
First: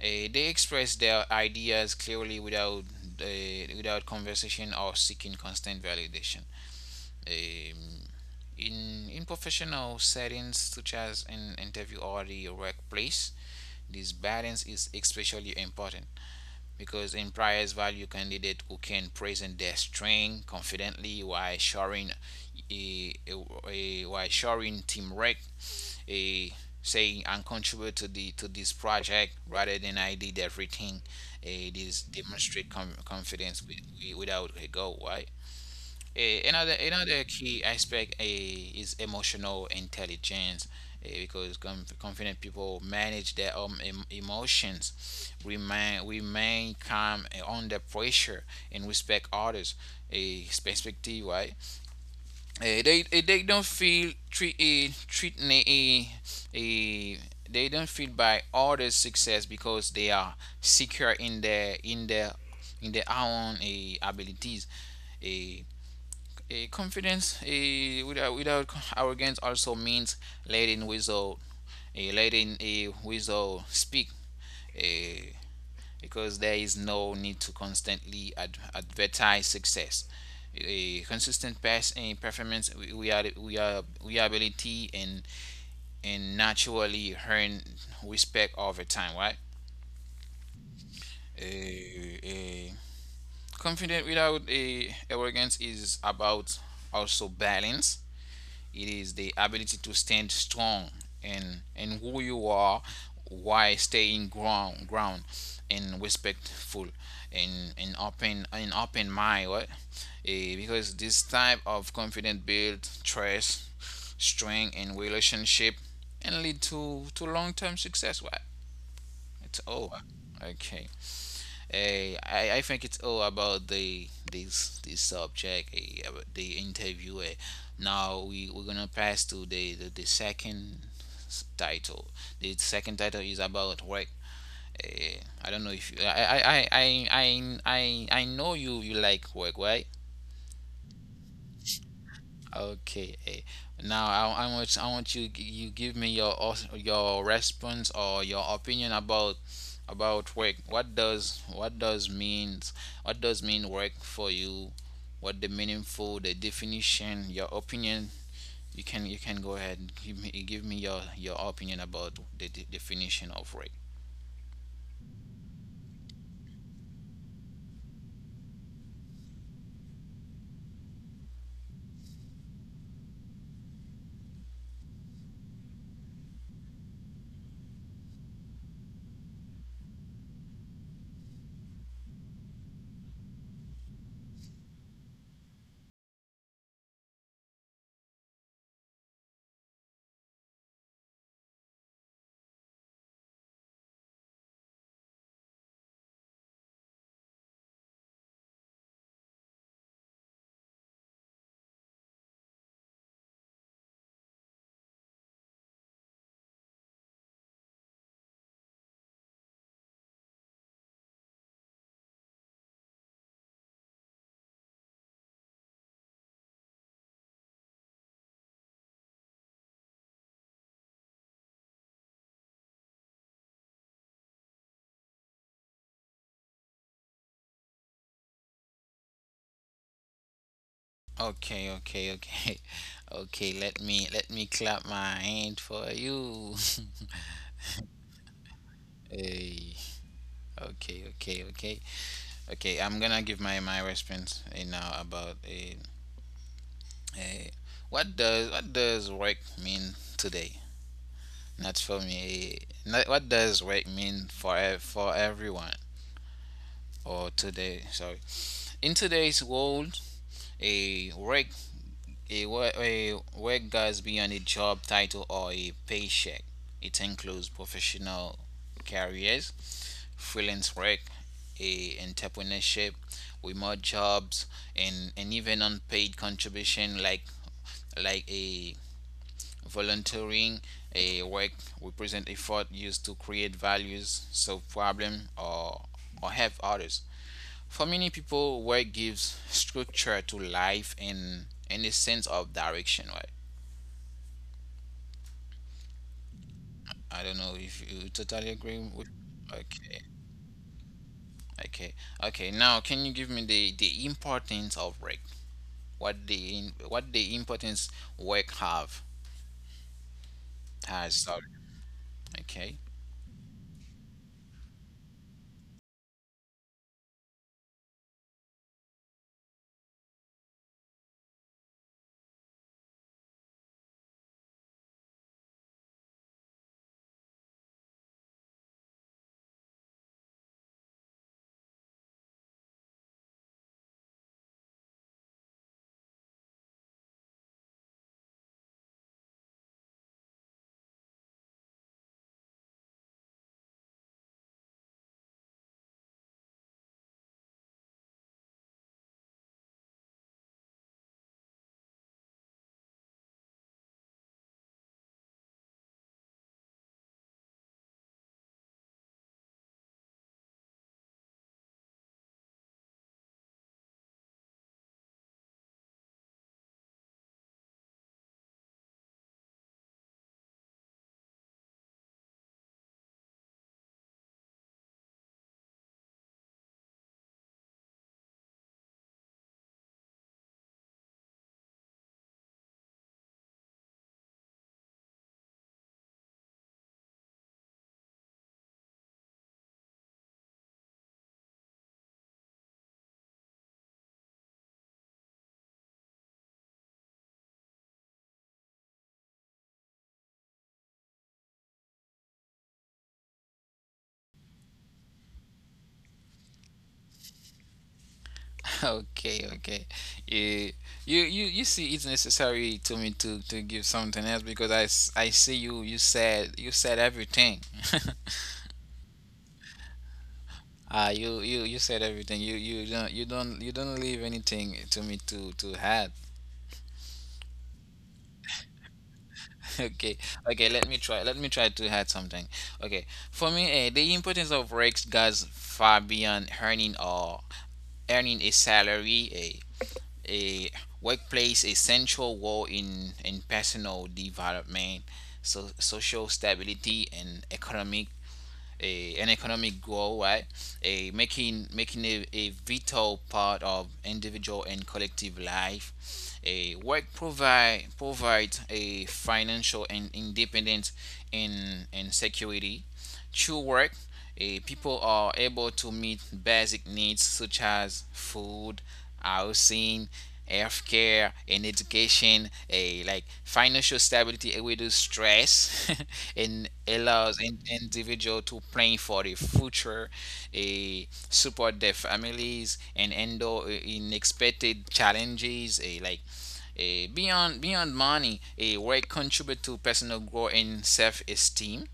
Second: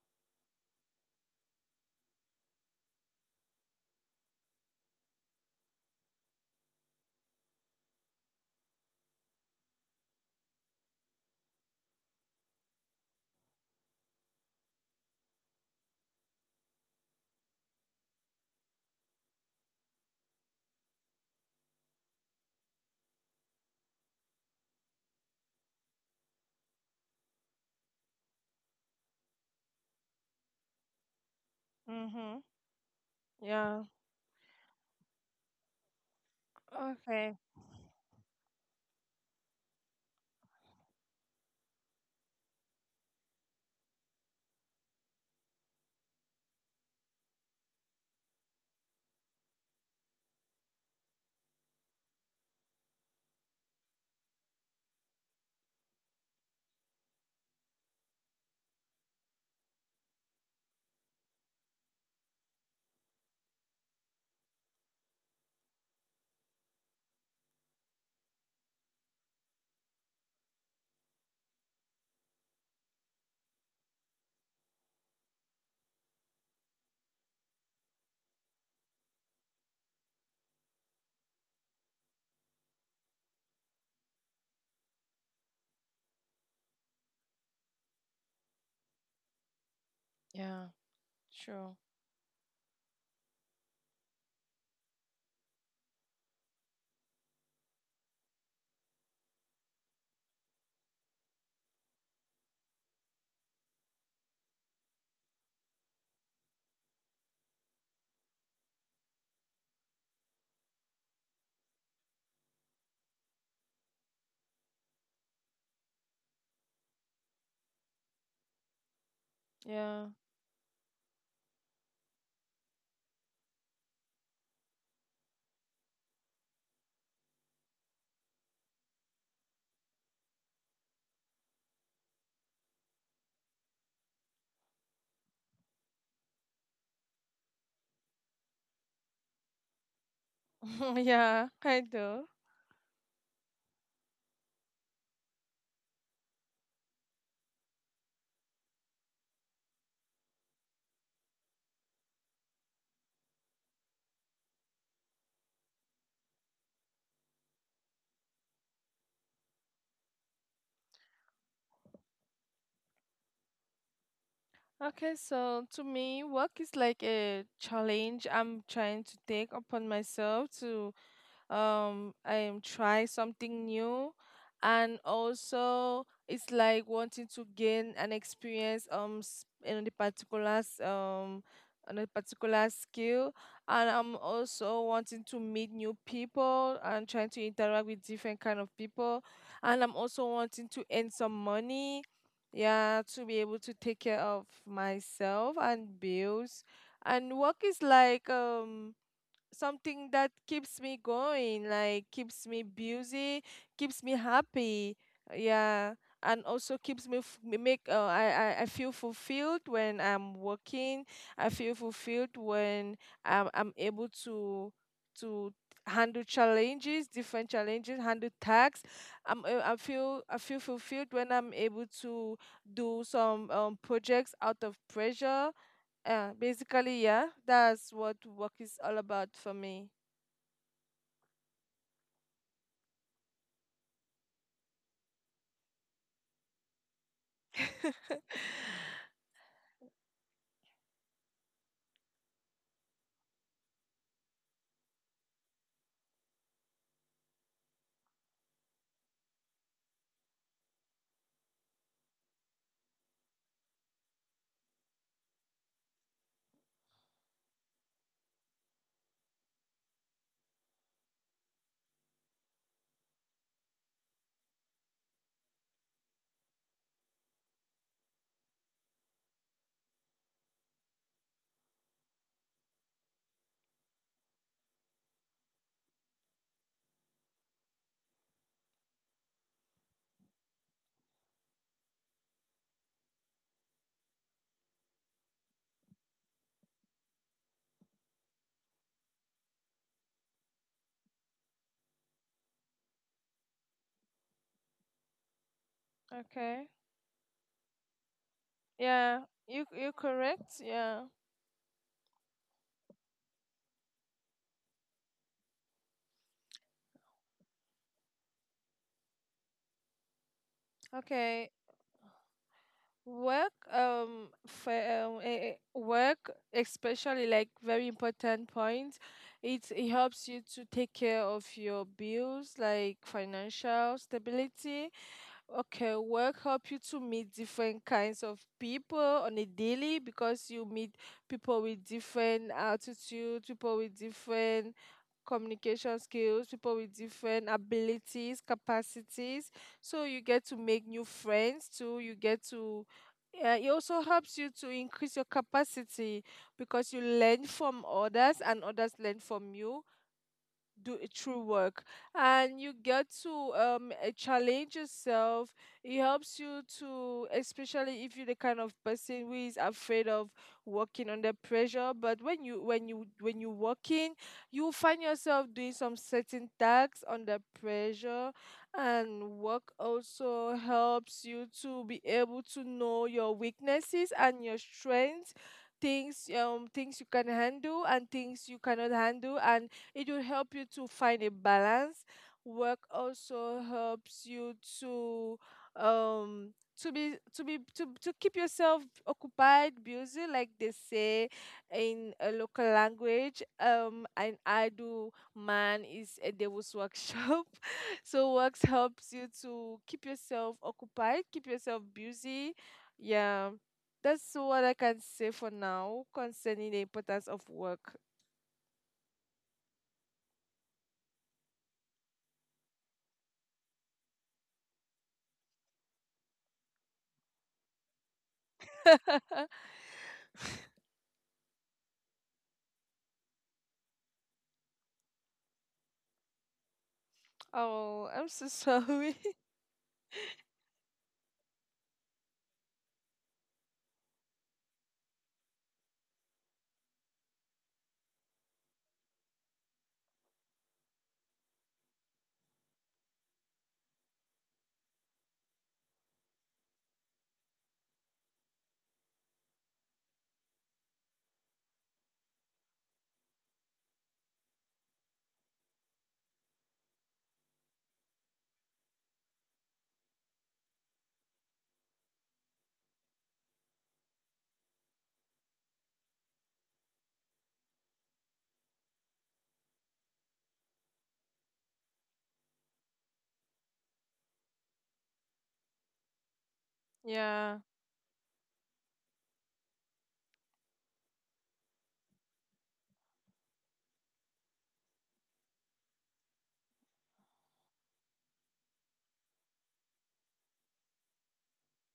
A: Eh, they express their ideas clearly without eh, without conversation or seeking constant validation. Um, in in professional settings such as in interview or the workplace, this balance is especially important, because employers value candidates who can present their strength confidently while showing a, a, a while showing teamwork, a saying, "I'm contribute to the to this project," rather than, "I did everything." Uh, this
B: Mm-hmm.
A: demonstrate com-
B: Yeah.
A: confidence with, without a goal, right? Eh, another
B: Okay.
A: another key aspect eh, is emotional intelligence, eh, because conf- confident people manage their own em- emotions, remain remain calm eh, under pressure, and respect others' eh, perspective, right? Eh, they eh, they don't feel treat eh, treat eh, eh, they don't feel by others' success because they are secure in their in their in their own eh, abilities. Eh, a Confidence a without without arrogance also means letting without a letting a without speak, a because there is no need to constantly ad- advertise success. A consistent pass in performance, we we are we are we are ability and and naturally earn respect over time, right?
B: Yeah. Sure.
A: Eh, eh, Confident without a arrogance is about also balance. It is the ability to stand strong and and who you are while staying ground ground and respectful and and open and open mind, right? Eh, because this type of confidence builds trust, strength, and relationship, and lead to to long term success, right? It's all
B: Yeah.
A: okay. Eh, I, I think it's all about the this this subject, eh, about the interviewer. Now we we're gonna pass to the the, the second s- title. The second title is about work. Eh, I don't know if you, I I I I I I I know you you like work, right?
B: Yeah, I do.
A: Okay. eh, Now I, I want I want you g- you give me your os- your response or your opinion about about work. What does what does means, what does mean work for you? What the meaningful, the definition, your opinion. You can you can go ahead and give me give me your your opinion about the de- definition of work.
B: Okay, so to me, work is like a challenge I'm trying to take upon myself to um I'm try something new. And also it's like wanting to gain an experience um s- in the particulars um on a particular skill, and I'm also wanting to meet new people and trying to interact with different kind of people, and I'm also wanting to earn some money, yeah, to be able to take care of myself and bills. And work is like um something that keeps me going, like keeps me busy, keeps me happy. Yeah, and also keeps me f- me make uh, I, I I feel fulfilled when I'm working. I feel fulfilled when I'm I'm able to to handle challenges, different challenges, handle tasks. I'm uh, I feel I feel fulfilled when I'm able to do some um, projects out of pressure. Uh, basically, yeah, that's what work is all about for me.
A: Okay, okay, okay. Okay, let me let me clap my hand for you. Hey, okay, okay, okay. Okay, I'm gonna give my my response, eh, now, about a, a what does what does work mean today? Not for me. eh, Not, what does work mean for ev- for everyone or today? Sorry, in today's world, a work. A, wo- a work goes beyond a job title or a paycheck. It includes professional careers, freelance work, a entrepreneurship, remote jobs, and, and even unpaid contribution like like a volunteering. A Work represent effort used to create values, solve problem, or or help others. For many people, work gives structure to life and and a sense of direction, right?
B: Okay.
A: I don't know if you totally agree with.
B: Yeah, you you're
A: Okay,
B: correct. Yeah.
A: okay, okay. Now, can you give me the the importance of work? What the in- what the importance work have has? Sorry.
B: Okay.
A: Okay,
B: Work, um, for, um, eh, eh, work, especially like very important point, it, it helps you to take care of your bills, like financial stability. Okay, work help you to meet different kinds of people on a daily because you meet people with different attitudes, people with different communication skills, people with different abilities, capacities, so you get to make new friends too. You get to uh, it also helps you to increase your capacity because you learn from others and others learn from you, do it through work. And you get to um eh, challenge yourself. It helps you to, especially if you're the kind of person who is afraid of working under pressure, but when you when you when you work in, you find yourself doing some certain tasks under pressure. And work also helps you to be able to know your weaknesses and your strengths, things um things you can handle and things you cannot handle, and it will help you to find a balance. Work also helps you to um to be to be to, to keep yourself occupied, busy, like they say in a local language, um and I do, man is a devil's workshop. So works helps you to keep yourself occupied, keep yourself busy. Yeah, that's what I can say for now concerning the importance of work.
A: okay, okay. You, you you you see, it's necessary to me to to give something else because I s- I see you you said you said everything. Ah, you you you said everything. You you don't you don't you don't leave anything to me to to add.
B: Oh, I'm so sorry.
A: Okay, okay, let me try. Let me try to add something. Okay, for me, uh, the importance of work goes far beyond earning or earning a salary. A, a workplace a central role in in personal development, so social stability and economic a, an economic goal, right? A making making a, a vital part of individual and collective life. A work provide provides a financial and independence and and security. Through work, eh, people are able to meet basic needs such as food, housing, healthcare, and education. A like financial stability eh, reduce stress and allows an
B: yeah,
A: individual to plan for the future, a support their families, and handle eh, unexpected challenges. A like eh, beyond beyond money, a work contribute to personal growth and self-esteem.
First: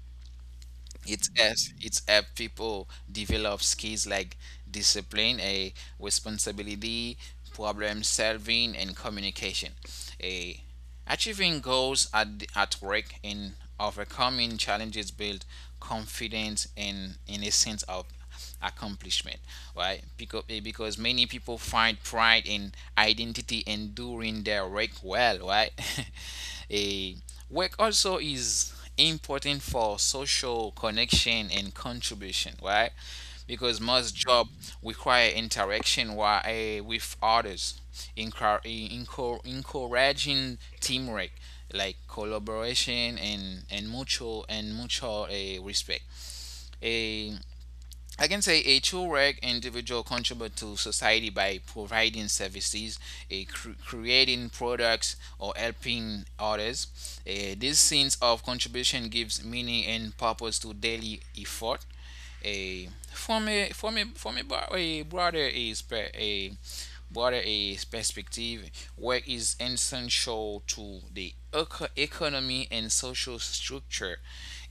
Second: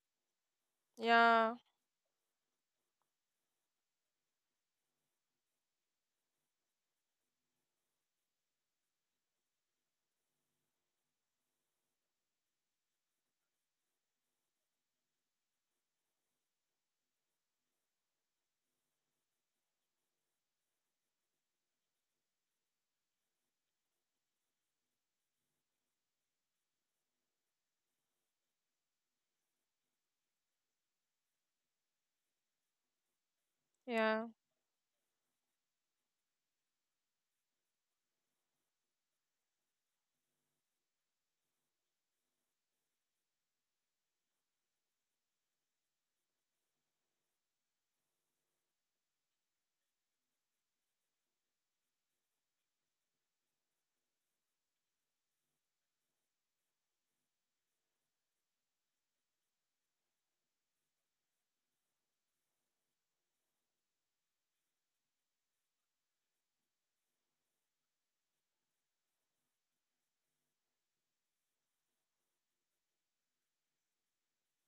A: It's
B: yeah,
A: as it's help people develop skills like discipline, a responsibility, problem solving, and communication. A achieving goals at the- at work and overcoming challenges build confidence and in a sense of accomplishment, right? Because because many people find pride in identity and doing their work well, right? Eh, work also is important for social connection and contribution, right? Because most
B: yeah,
A: job require interaction while, uh, with others, encour- encour- encouraging teamwork, like collaboration and, and mutual and mutual uh, respect. Eh, I can say a true work individual contribute to society by providing services, a cr- creating products, or helping others. Eh, this sense of contribution gives meaning and purpose to daily effort. A from a from a from a, bro- a broader is a broader is perspective, work is essential to the eco- economy and social structure.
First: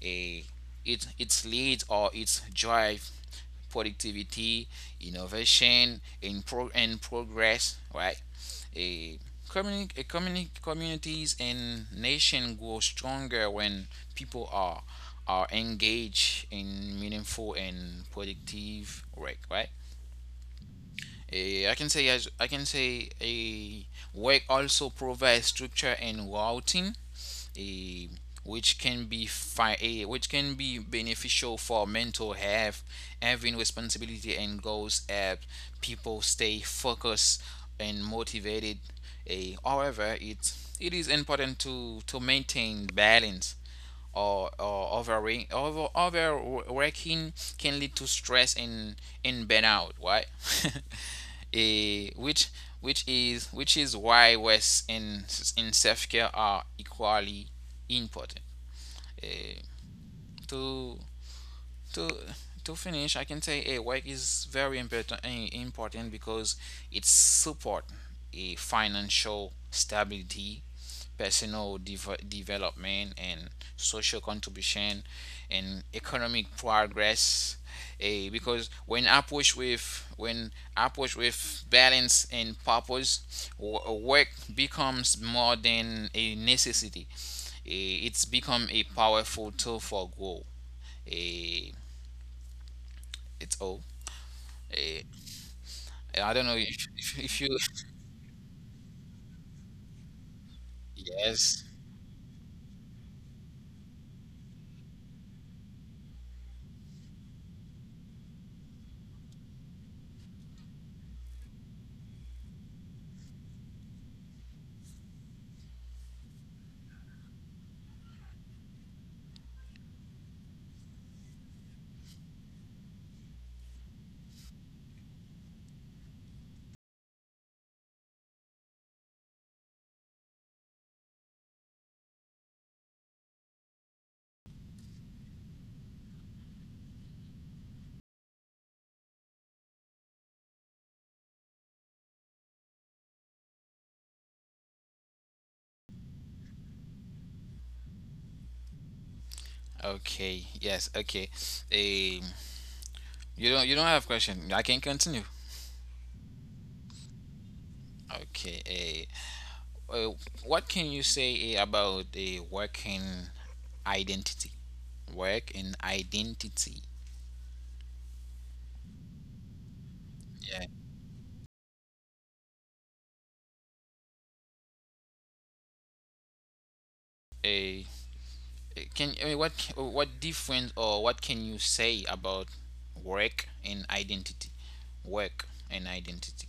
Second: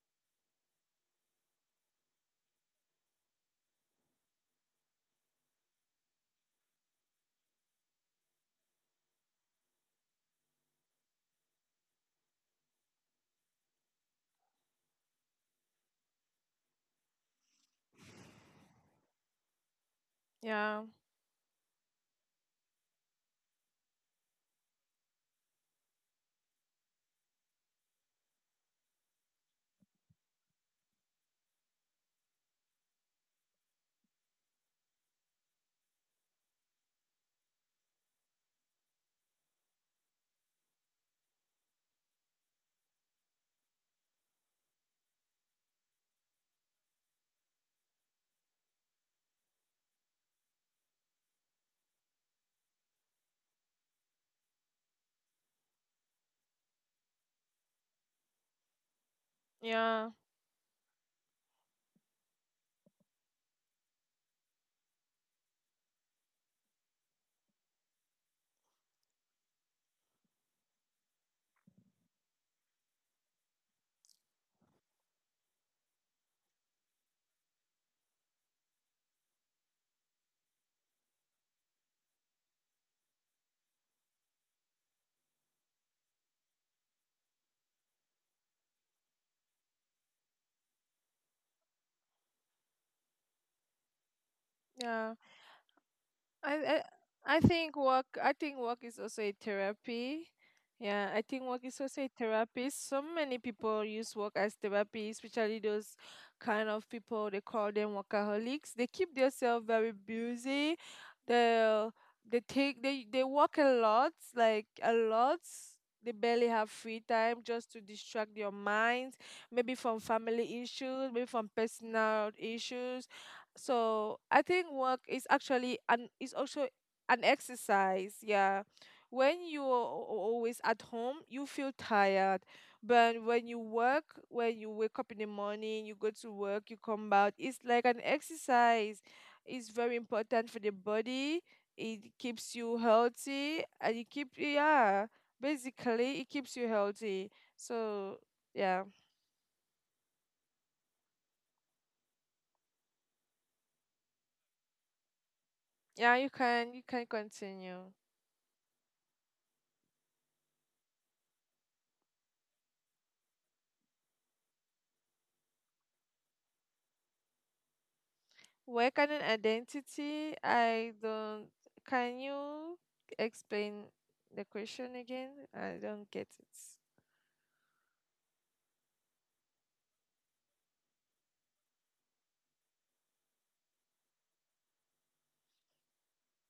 A: A it its leads or its drive productivity, innovation, and, pro- and progress, right? A, communi- a communi- communities and nation grow stronger when people are are engaged in meaningful and productive work, right?
B: yeah,
A: Eh, I can say as I can say a work also provides structure and routine, eh, which can be fi- eh, which can be beneficial for mental health. Having responsibility and goals help people stay focused and motivated. Eh, however, it it is important to to maintain balance, or, or overworking, over, overworking can lead to stress and, and burnout, right? Eh, which which is which is why rest and, and self-care are equally important. Eh,
B: yeah,
A: to to to finish, I can say a work is very important important because it support a financial stability, personal dev- development, and social contribution, and economic progress. A because when approached with when approached with balance and purpose, wo- work becomes more than a necessity. Eh, it's become a powerful tool for growth. Eh, it's all. Eh,
B: yeah.
A: I don't
B: I,
A: know
B: I
A: if if
B: I
A: if you.
B: think work, I think work is also a therapy. Yeah, I think work
A: Yes.
B: is also a therapy. So many people use work as therapy, especially those kind of people, they call them workaholics. They keep themselves very busy. They they take they they work a lot, like a lot. They barely have free time, just to distract your minds, maybe from family issues, maybe from personal issues. So I think work is actually an is also an exercise. Yeah, when you're al- always at home, you feel tired, but when you work, when you wake up in the morning, you go to work, you come out, it's like an exercise. It's very important for the body. It keeps you healthy, and you keep, yeah. Basically, it keeps you healthy. So yeah,
A: Okay. Yes. Okay. Um, you don't you don't have question. I can continue.
B: yeah, you can, you can continue.
A: Okay. Eh. uh, what can you say eh, about the working identity? Work and identity.
B: Work and an identity.
A: Yeah.
B: I don't. Can you explain the question again? I don't get it.
A: Eh, eh, can I mean, what ca- what difference or what can you say about work and identity? Work and identity.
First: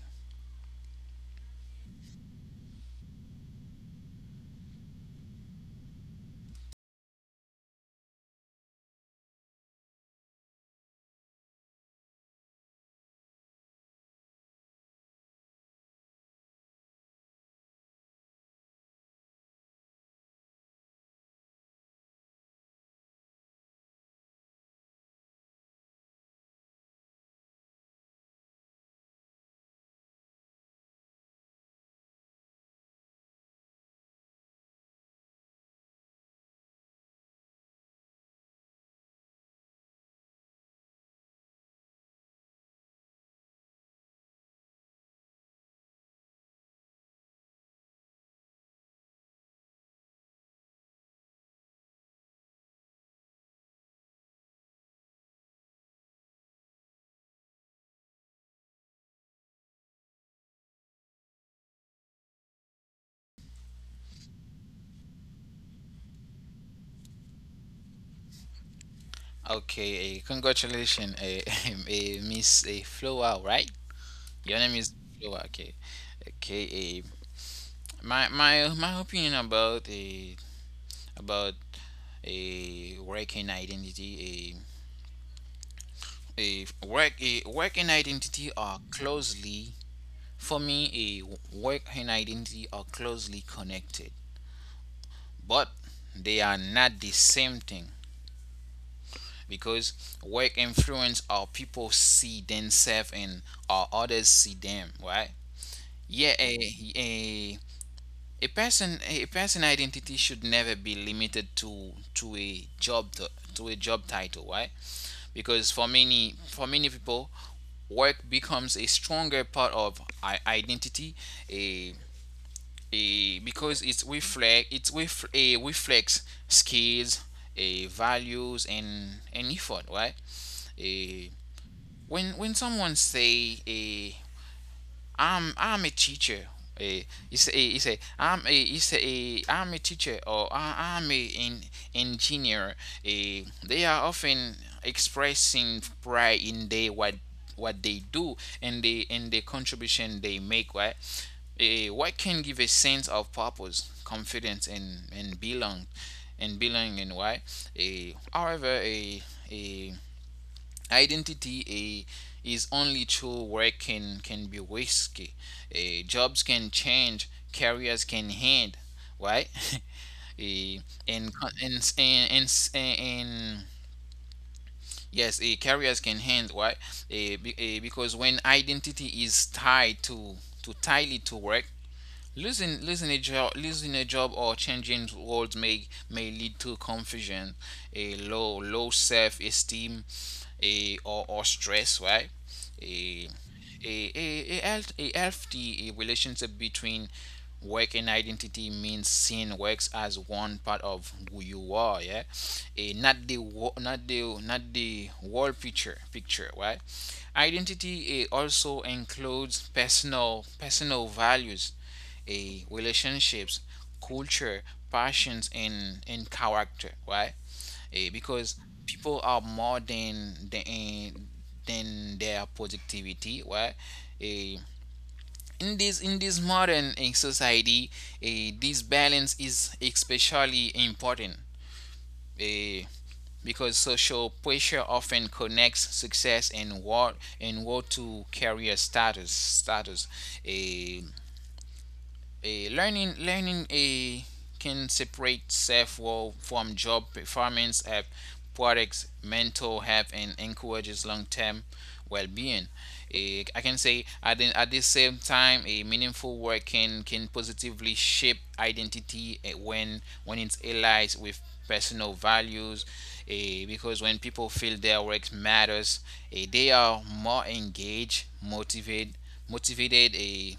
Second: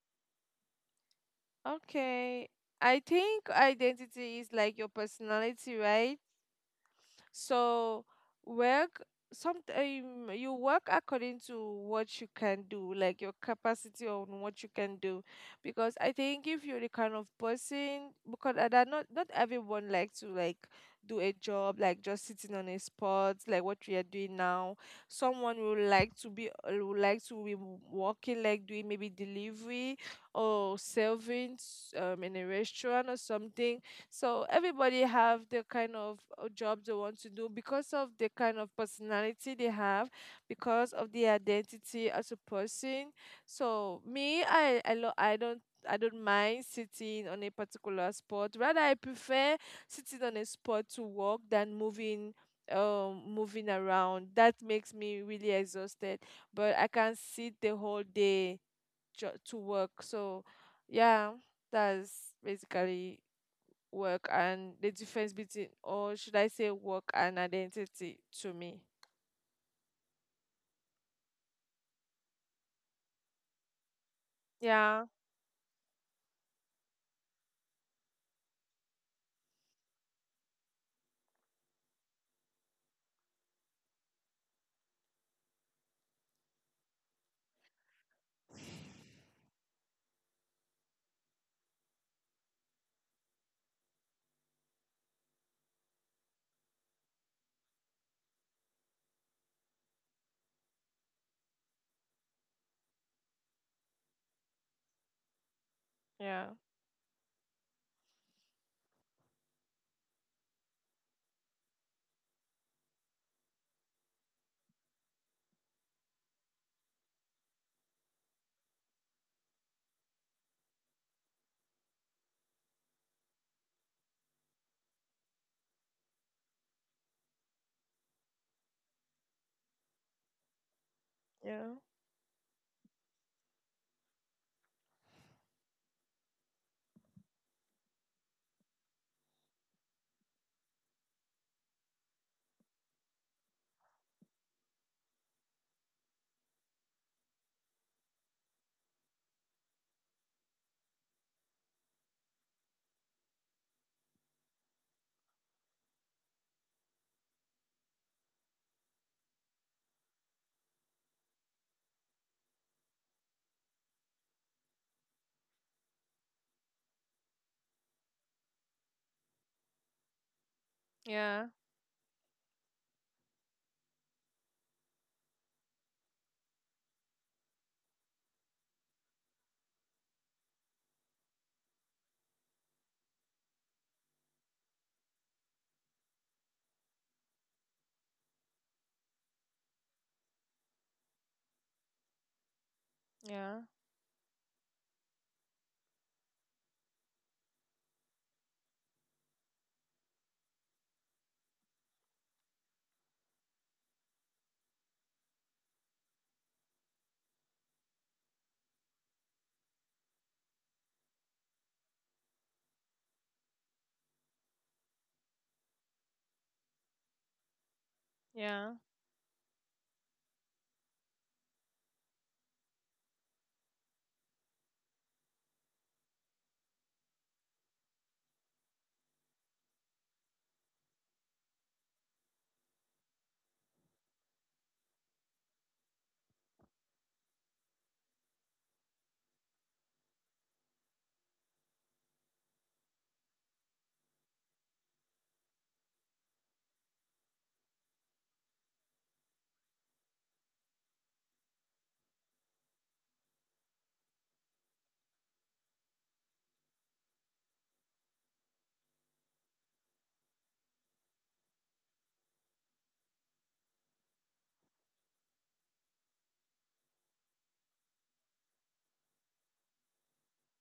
B: Okay. I think identity is like your personality, right? So work, sometime you work according to what you can do, like your capacity on what you can do. Because I think if you're the kind of person, because uh, that, not not everyone likes to, like, do a job like just sitting on a spot like what we are doing now. Someone will like to be uh, would like to be working, like doing maybe delivery or serving s- um in a restaurant or something. So everybody have the kind of uh, job they want to do because of the kind of personality they have, because of the identity as a person. So me, I I, lo- I don't, I don't mind sitting on a particular spot. Rather, I prefer sitting on a spot to work than moving um moving around. That makes me really exhausted. But I can sit the whole day jo- to work. So yeah, that's basically work and the difference between, or should I say work and identity to me.
A: Okay, eh, congratulations, eh, eh, Miss eh, Flower, right? Your name is
B: Yeah,
A: Flower. Okay, okay. eh, my my my opinion about a about a working identity, a a work a working identity are closely, for me, a work and identity are closely connected, but they are not the same thing because work influence how people see themselves and how others see them, right? Yeah,
B: yeah,
A: a, a a person a person identity should never be limited to to a job t- to a job title, right? Because for many for many people, work becomes a stronger part of i- identity. A a Because it's reflect it's ref, a reflects skills, a values and and effort, right? A
B: yeah,
A: when when someone say a I'm I'm a teacher. Eh, you say eh, you say I'm a you say eh, I'm a teacher or I, I'm a in, engineer. Eh, they are often expressing pride in they what what they do and the and the contribution they make, right? Eh, what can give a sense of purpose, confidence, and and belong, and belonging. Why? Eh, however, a identity uh, is only true where can can be risky. Uh, jobs can change, careers can end, right? Eh, and,
B: yeah,
A: and and and and yes, a careers can end, right? Uh, be, uh, because when identity is tied to to tightly to work, Losing losing a job losing a job or changing roles may may lead to confusion, a low low self esteem, a or, or stress, right? A
B: yeah,
A: a, a, a, health, a healthy a relationship between work and identity means seeing works as one part of who you are, yeah, a not the wo- not the not the whole picture picture, right? Identity eh, also includes personal personal values, a relationships, culture, passions, and and character, right? Eh, because
B: yeah,
A: people are more than than than their productivity, right? Eh, in this in this modern eh, society, eh, this balance is especially important. eh, because social pressure often connects success and work and work to career status status. eh, Eh, learning learning eh, can separate self-worth from job performance at products mental health and encourages long-term well-being. Eh, I can say at the, at the same time a meaningful work can can positively shape identity eh, when when it's allied with personal values, eh, because when people feel their work matters, eh, they are more engaged, motivated, motivated eh,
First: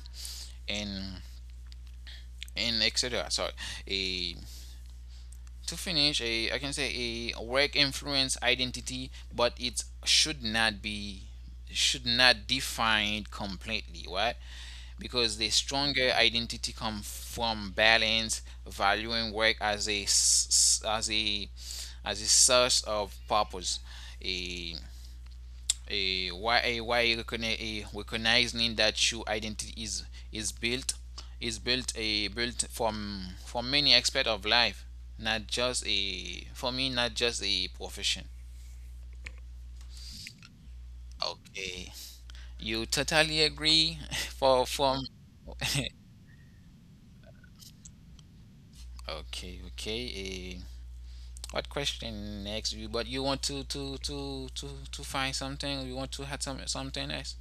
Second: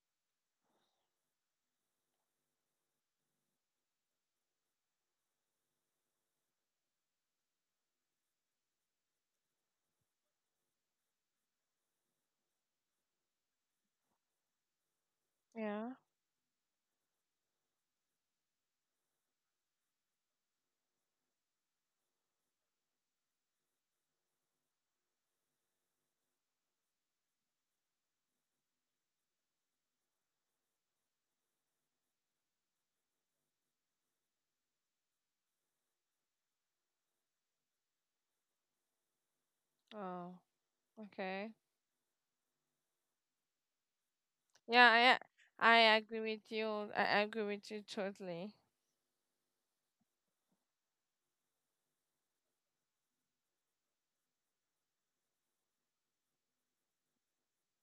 A: and and et cetera. So, a to finish, a I can say a work influence identity, but it should not be should not define completely, right? Because the
B: yeah.
A: stronger identity come from balance, valuing work as a as a as a source of purpose. A a why why recognizing that your identity is is built is built a built from from many aspect of life, not just a, for me, not just a profession.
B: Oh, okay.
A: Okay, you totally agree. For from
B: Yeah, I I agree with you. I agree with you totally.
A: okay, okay. A what question next? You but you want to to to to to find something? You want to have some something else?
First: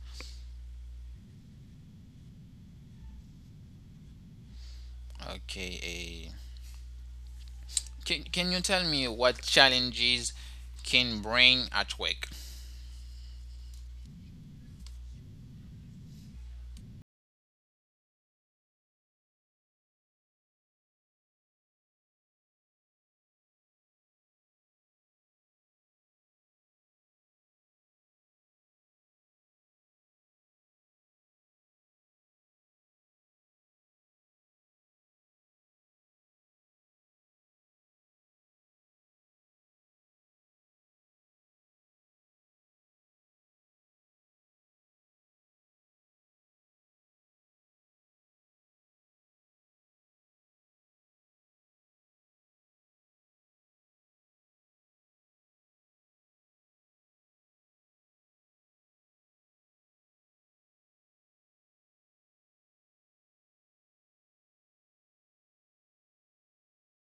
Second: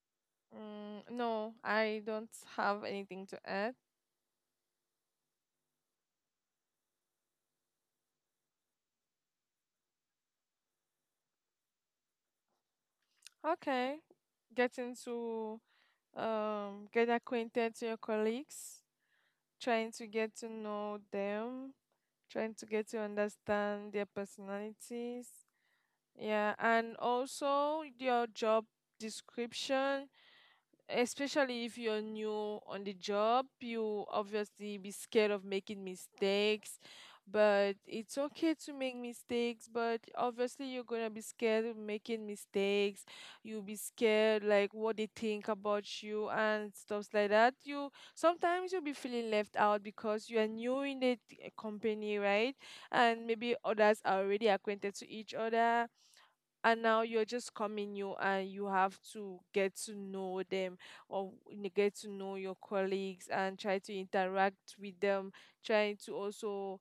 B: Mm, no, I don't have anything to add.
A: Okay. Can, can you tell me what challenges can bring at work?
B: Okay. Getting to um get acquainted to your colleagues, trying to get to know them, trying to get to understand their personalities. Yeah, and also your job description, especially if you're new on the job, you obviously be scared of making mistakes. But it's okay to make mistakes, but obviously you're gonna be scared of making mistakes. You'll be scared, like what they think about you and stuff like that. You, sometimes you'll be feeling left out because you are new in the t- company, right? And maybe others are already acquainted to each other, and now you're just coming new and you have to get to know them, or n- get to know your colleagues and try to interact with them, trying to also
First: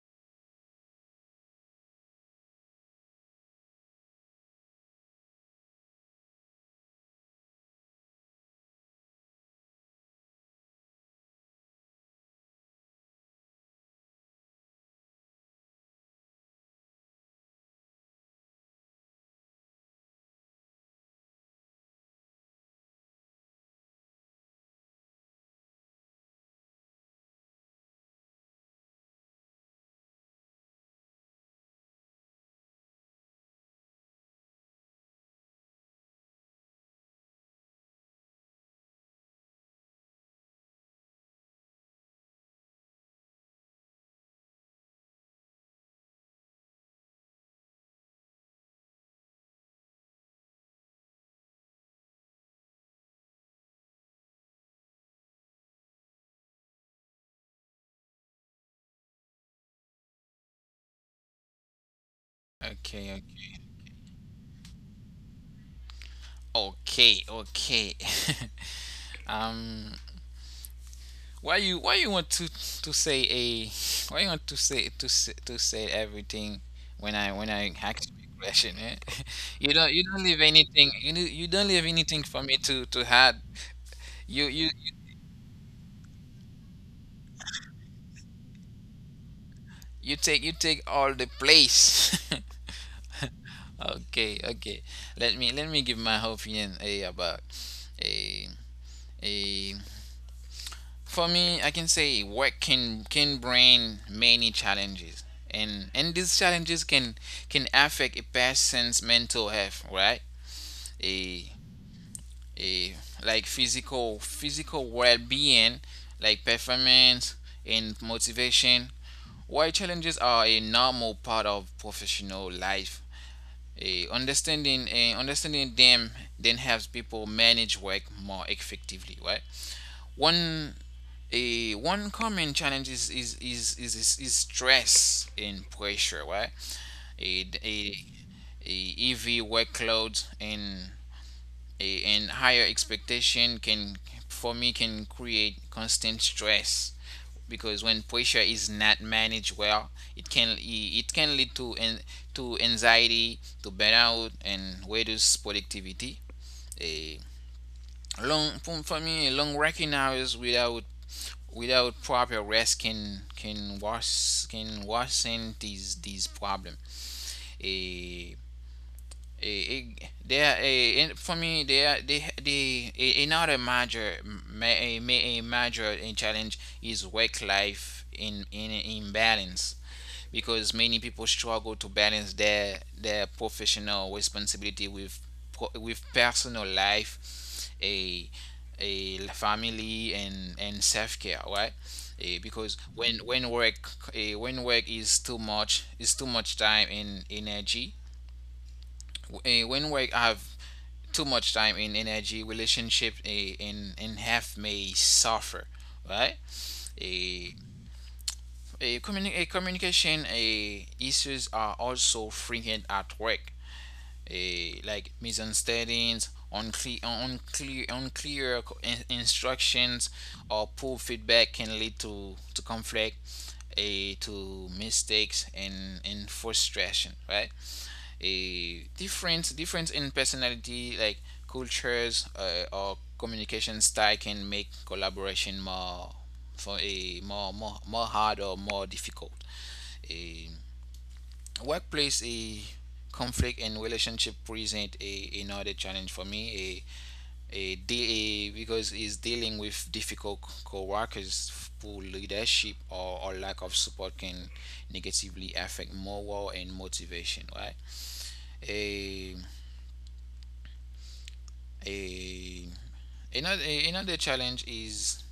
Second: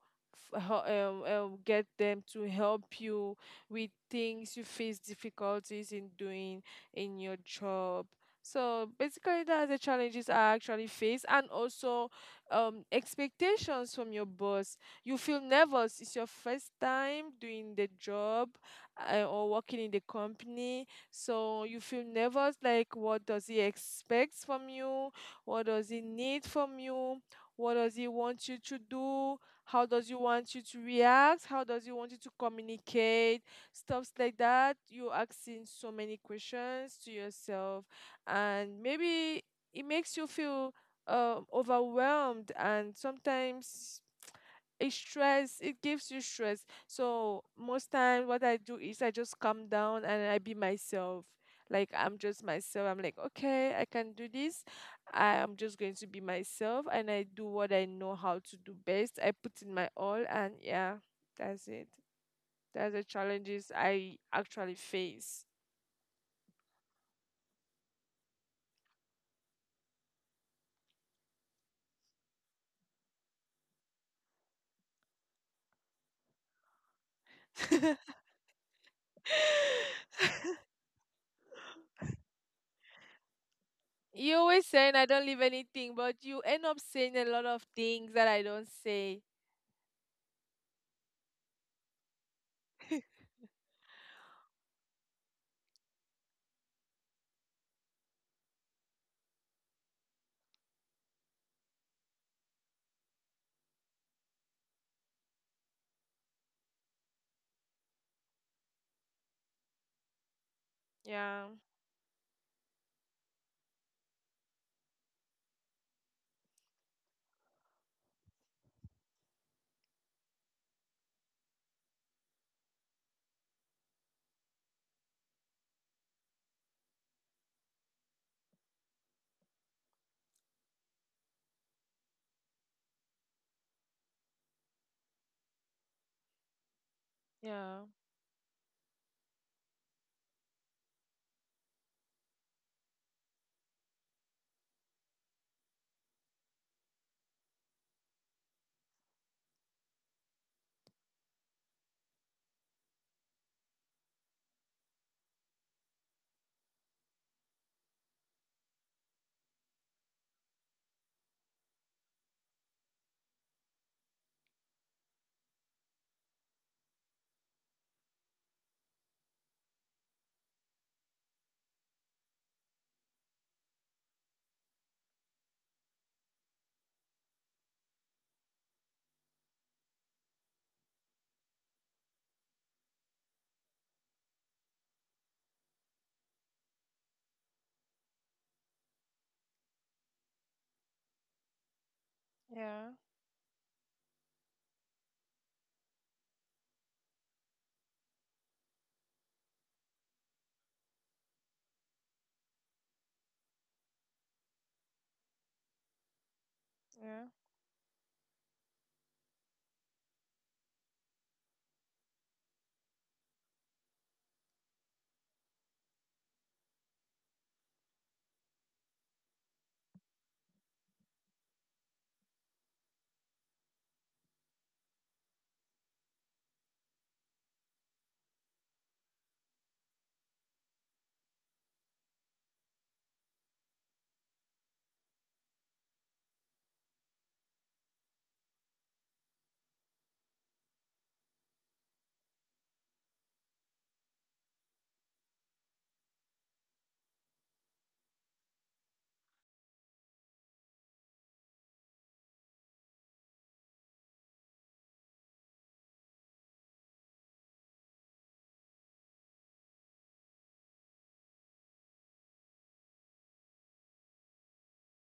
B: f- hel- um, um, get them to help you with things you face difficulties in doing in your job. So basically that's the challenges I actually face. And also um, expectations from your boss, you feel nervous, it's your first time doing the job, uh, or working in the company. So you feel nervous, like, what does he expect from you? What does he need from you? What does he want you to do? How does he want you to react? How does he want you to communicate? Stuffs like that. You're asking so many questions to yourself, and maybe it makes you feel um, overwhelmed, and sometimes it stress it gives you stress. So most time what I do is I just calm down and I be myself. Like I'm just myself, I'm like, okay, I can do this. I'm just going to be myself and I do what I know how to do best. I put in my all, and yeah, that's it. That's the
A: Okay,
B: challenges I actually face.
A: okay, okay, okay. um, why you why you want to to say a why you want to say to say, to say everything when I when I ask you a question, eh? You don't you don't leave anything, you do, you don't leave anything for me to to add.
B: You
A: You
B: always
A: you
B: saying I don't leave anything, but you end up saying a lot of things that I don't say.
A: you take you take all the place. Okay, okay. Let me let me give my opinion a about a a for me, I can say work can can bring many challenges and and these challenges can can affect a person's mental health, right?
B: Yeah,
A: A a like physical physical well-being, like performance and motivation. Why challenges are a normal part of professional life. Eh, understanding, eh, understanding them then helps people manage work more effectively, right? one a One common challenge is is is is, is, is stress and pressure, right? a,
B: yeah,
A: a, a heavy workload and a, and higher expectation can, for me, can create constant stress because when pressure is not managed well, it can it can lead to an to anxiety, to burnout, and reduce productivity. A long, for me, long working hours without without proper rest can can worsen can worsen these these problem. A a, there a, for me, there are they they a- another major ma- a, ma- a major challenge is work life in in imbalance because many people struggle to balance their their professional responsibility with with personal life, a a family and and self care, right? Eh, because
B: yeah,
A: when when work eh, when work is too much, is too much time and energy. Eh, when work have too much time and energy, relationship eh, in in half may suffer, right?
B: yeah,
A: Eh, a, communi- a communication a issues are also frequent at work. A, like misunderstandings, unclear, unclear, unclear instructions, or poor feedback can lead to, to conflict, a, to mistakes and, and frustration, right? A difference difference in personality, like cultures, uh, or communication style, can make collaboration more for a more more more hard or more difficult. A workplace a conflict and relationship present a another challenge for me, a a, de- a because it's dealing with difficult co-workers who leadership, or, or lack of support can negatively affect morale and motivation, right? a a another another challenge is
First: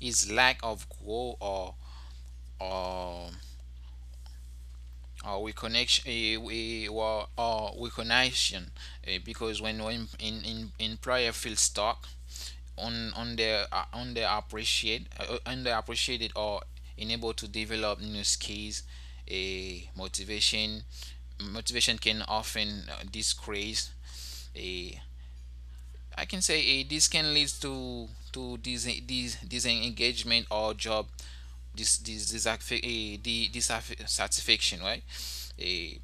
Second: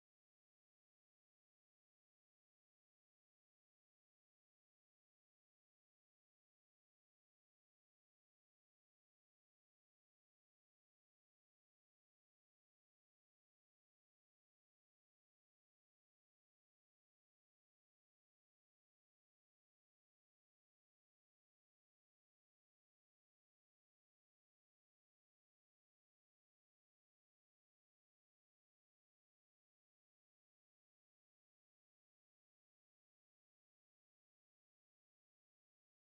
A: is lack of goal or or or reconnection, uh, we or, or reconnection uh, because when we in in in, prior field stock, on on the uh, on the appreciate uh, on their appreciated, or unable to develop new skills. A uh, motivation motivation can often uh, disgrace. A uh, I can say, eh, this can lead to to this this disengagement, or job, this this this dissatisfaction, dissatisfaction right? Uh,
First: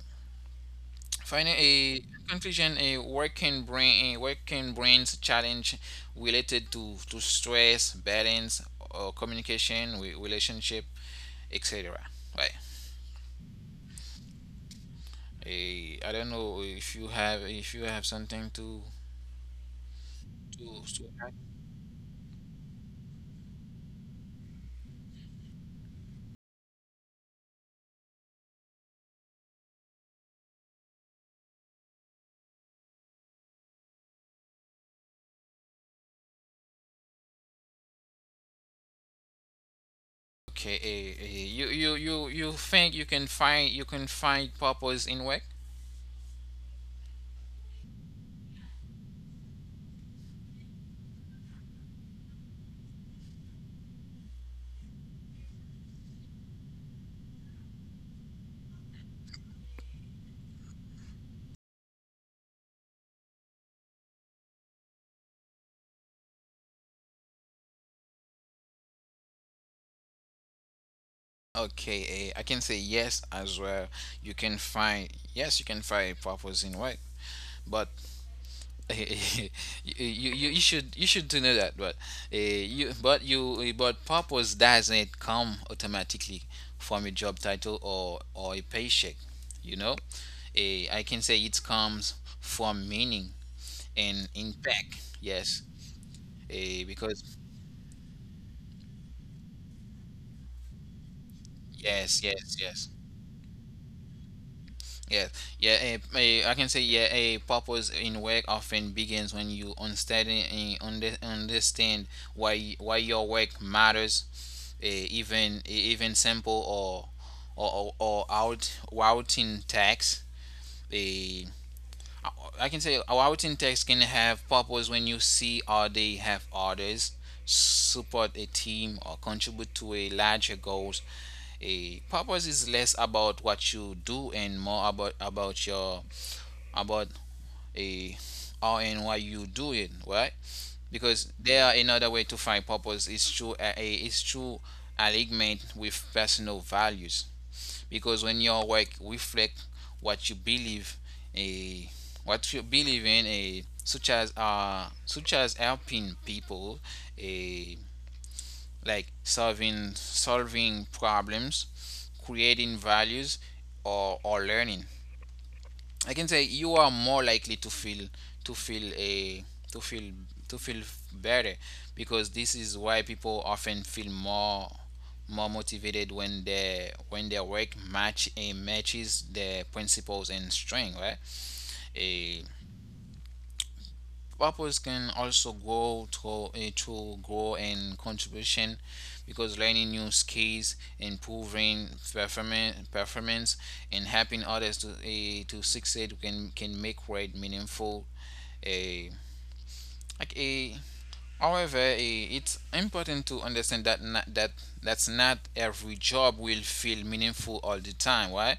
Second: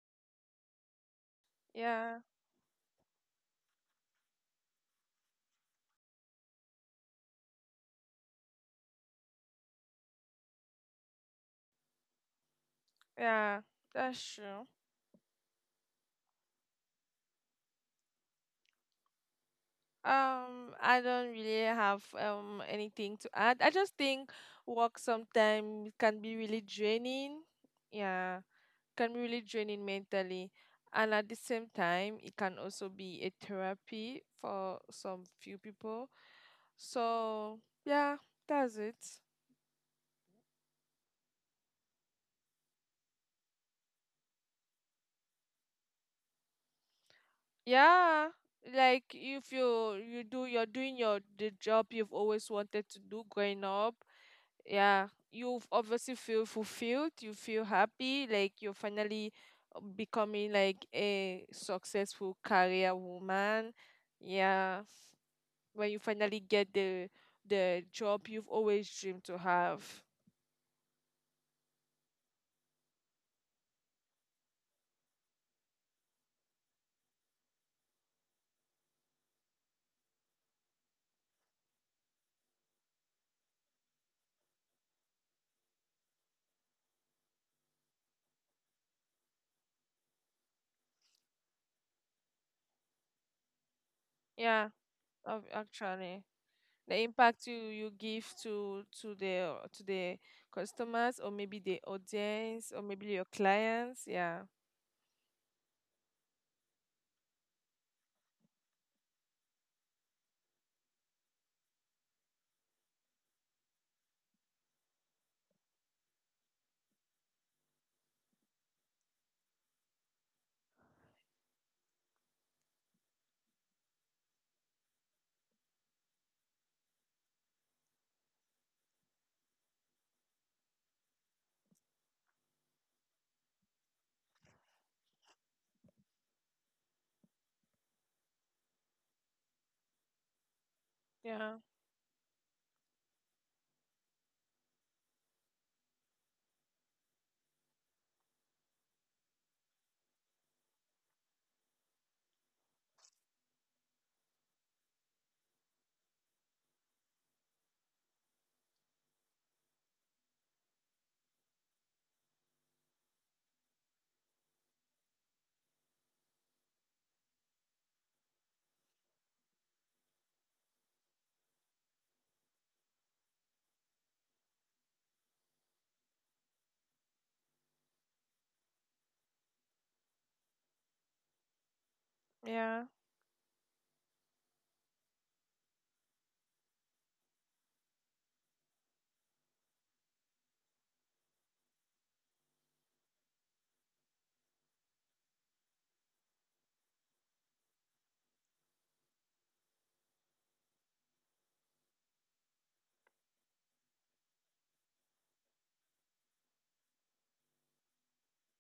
A: Finally,
B: yeah,
A: a conclusion: a working brain, a working brain's challenge related to to stress, balance, or communication, re- relationship, et cetera. Right.
B: yeah. That's true.
A: A, I don't know if you have, if you have something to,
B: Um, I
A: to,
B: don't
A: to
B: really
A: add.
B: have um anything to add. I just think work sometimes can be really draining. Yeah, can be really draining mentally, and at the same time, it can also be a therapy for some few people. So yeah, that's it.
A: Okay. A, a, you you you you think you can find, you can find purpose in work?
B: Yeah, like if you you do you're doing your the job you've always wanted to do growing up. Yeah, you obviously feel fulfilled. You feel happy, like you're finally uh, becoming like a successful career woman. Yeah, when you finally get the the job you've always dreamed to have.
A: Okay, eh, I can say yes as well. You can find, yes, you can find purpose in work, but you, you you should you should to know that, but uh, you but you eh, but purpose doesn't come automatically from a job title, or or a paycheck you know Eh, I can say it comes from meaning and
B: Yeah,
A: impact.
B: ac-
A: Yes.
B: actually.
A: Eh,
B: The
A: because
B: impact you you give to to the uh, to the customers, or maybe the
A: Yes, yes,
B: audience, or
A: yes,
B: maybe your clients, yeah.
A: yes, yeah. eh, eh, I can say, yeah, a purpose in work often begins when you understand, eh, under, understand why why your work matters. A Even, a even simple, or or, or, or out routing text. A I can say a routing text can have purpose when you see, or they have orders, support a team, or contribute to a larger goals. A purpose is less about what you do and more about about your about a how and why you do it, right? Because
B: yeah
A: there are another way to find purpose is through a, a is through alignment with personal values, because when your work reflect, what you believe a what you believe in, a such as, uh such as, helping people, a like solving, solving problems, creating values, or or learning. I can say you are more likely to feel, to feel a to feel to feel better, because this is why people often feel more more motivated when their when their work match, a matches their principles and strength, right? a
B: yeah
A: Purpose can also grow through, a through grow and contribution, because learning new skills, improving performance performance, and helping others to, eh, to succeed, can can make work meaningful. A like a However, a, it's important to understand that, not, that that's not every job will feel meaningful all the time. Why?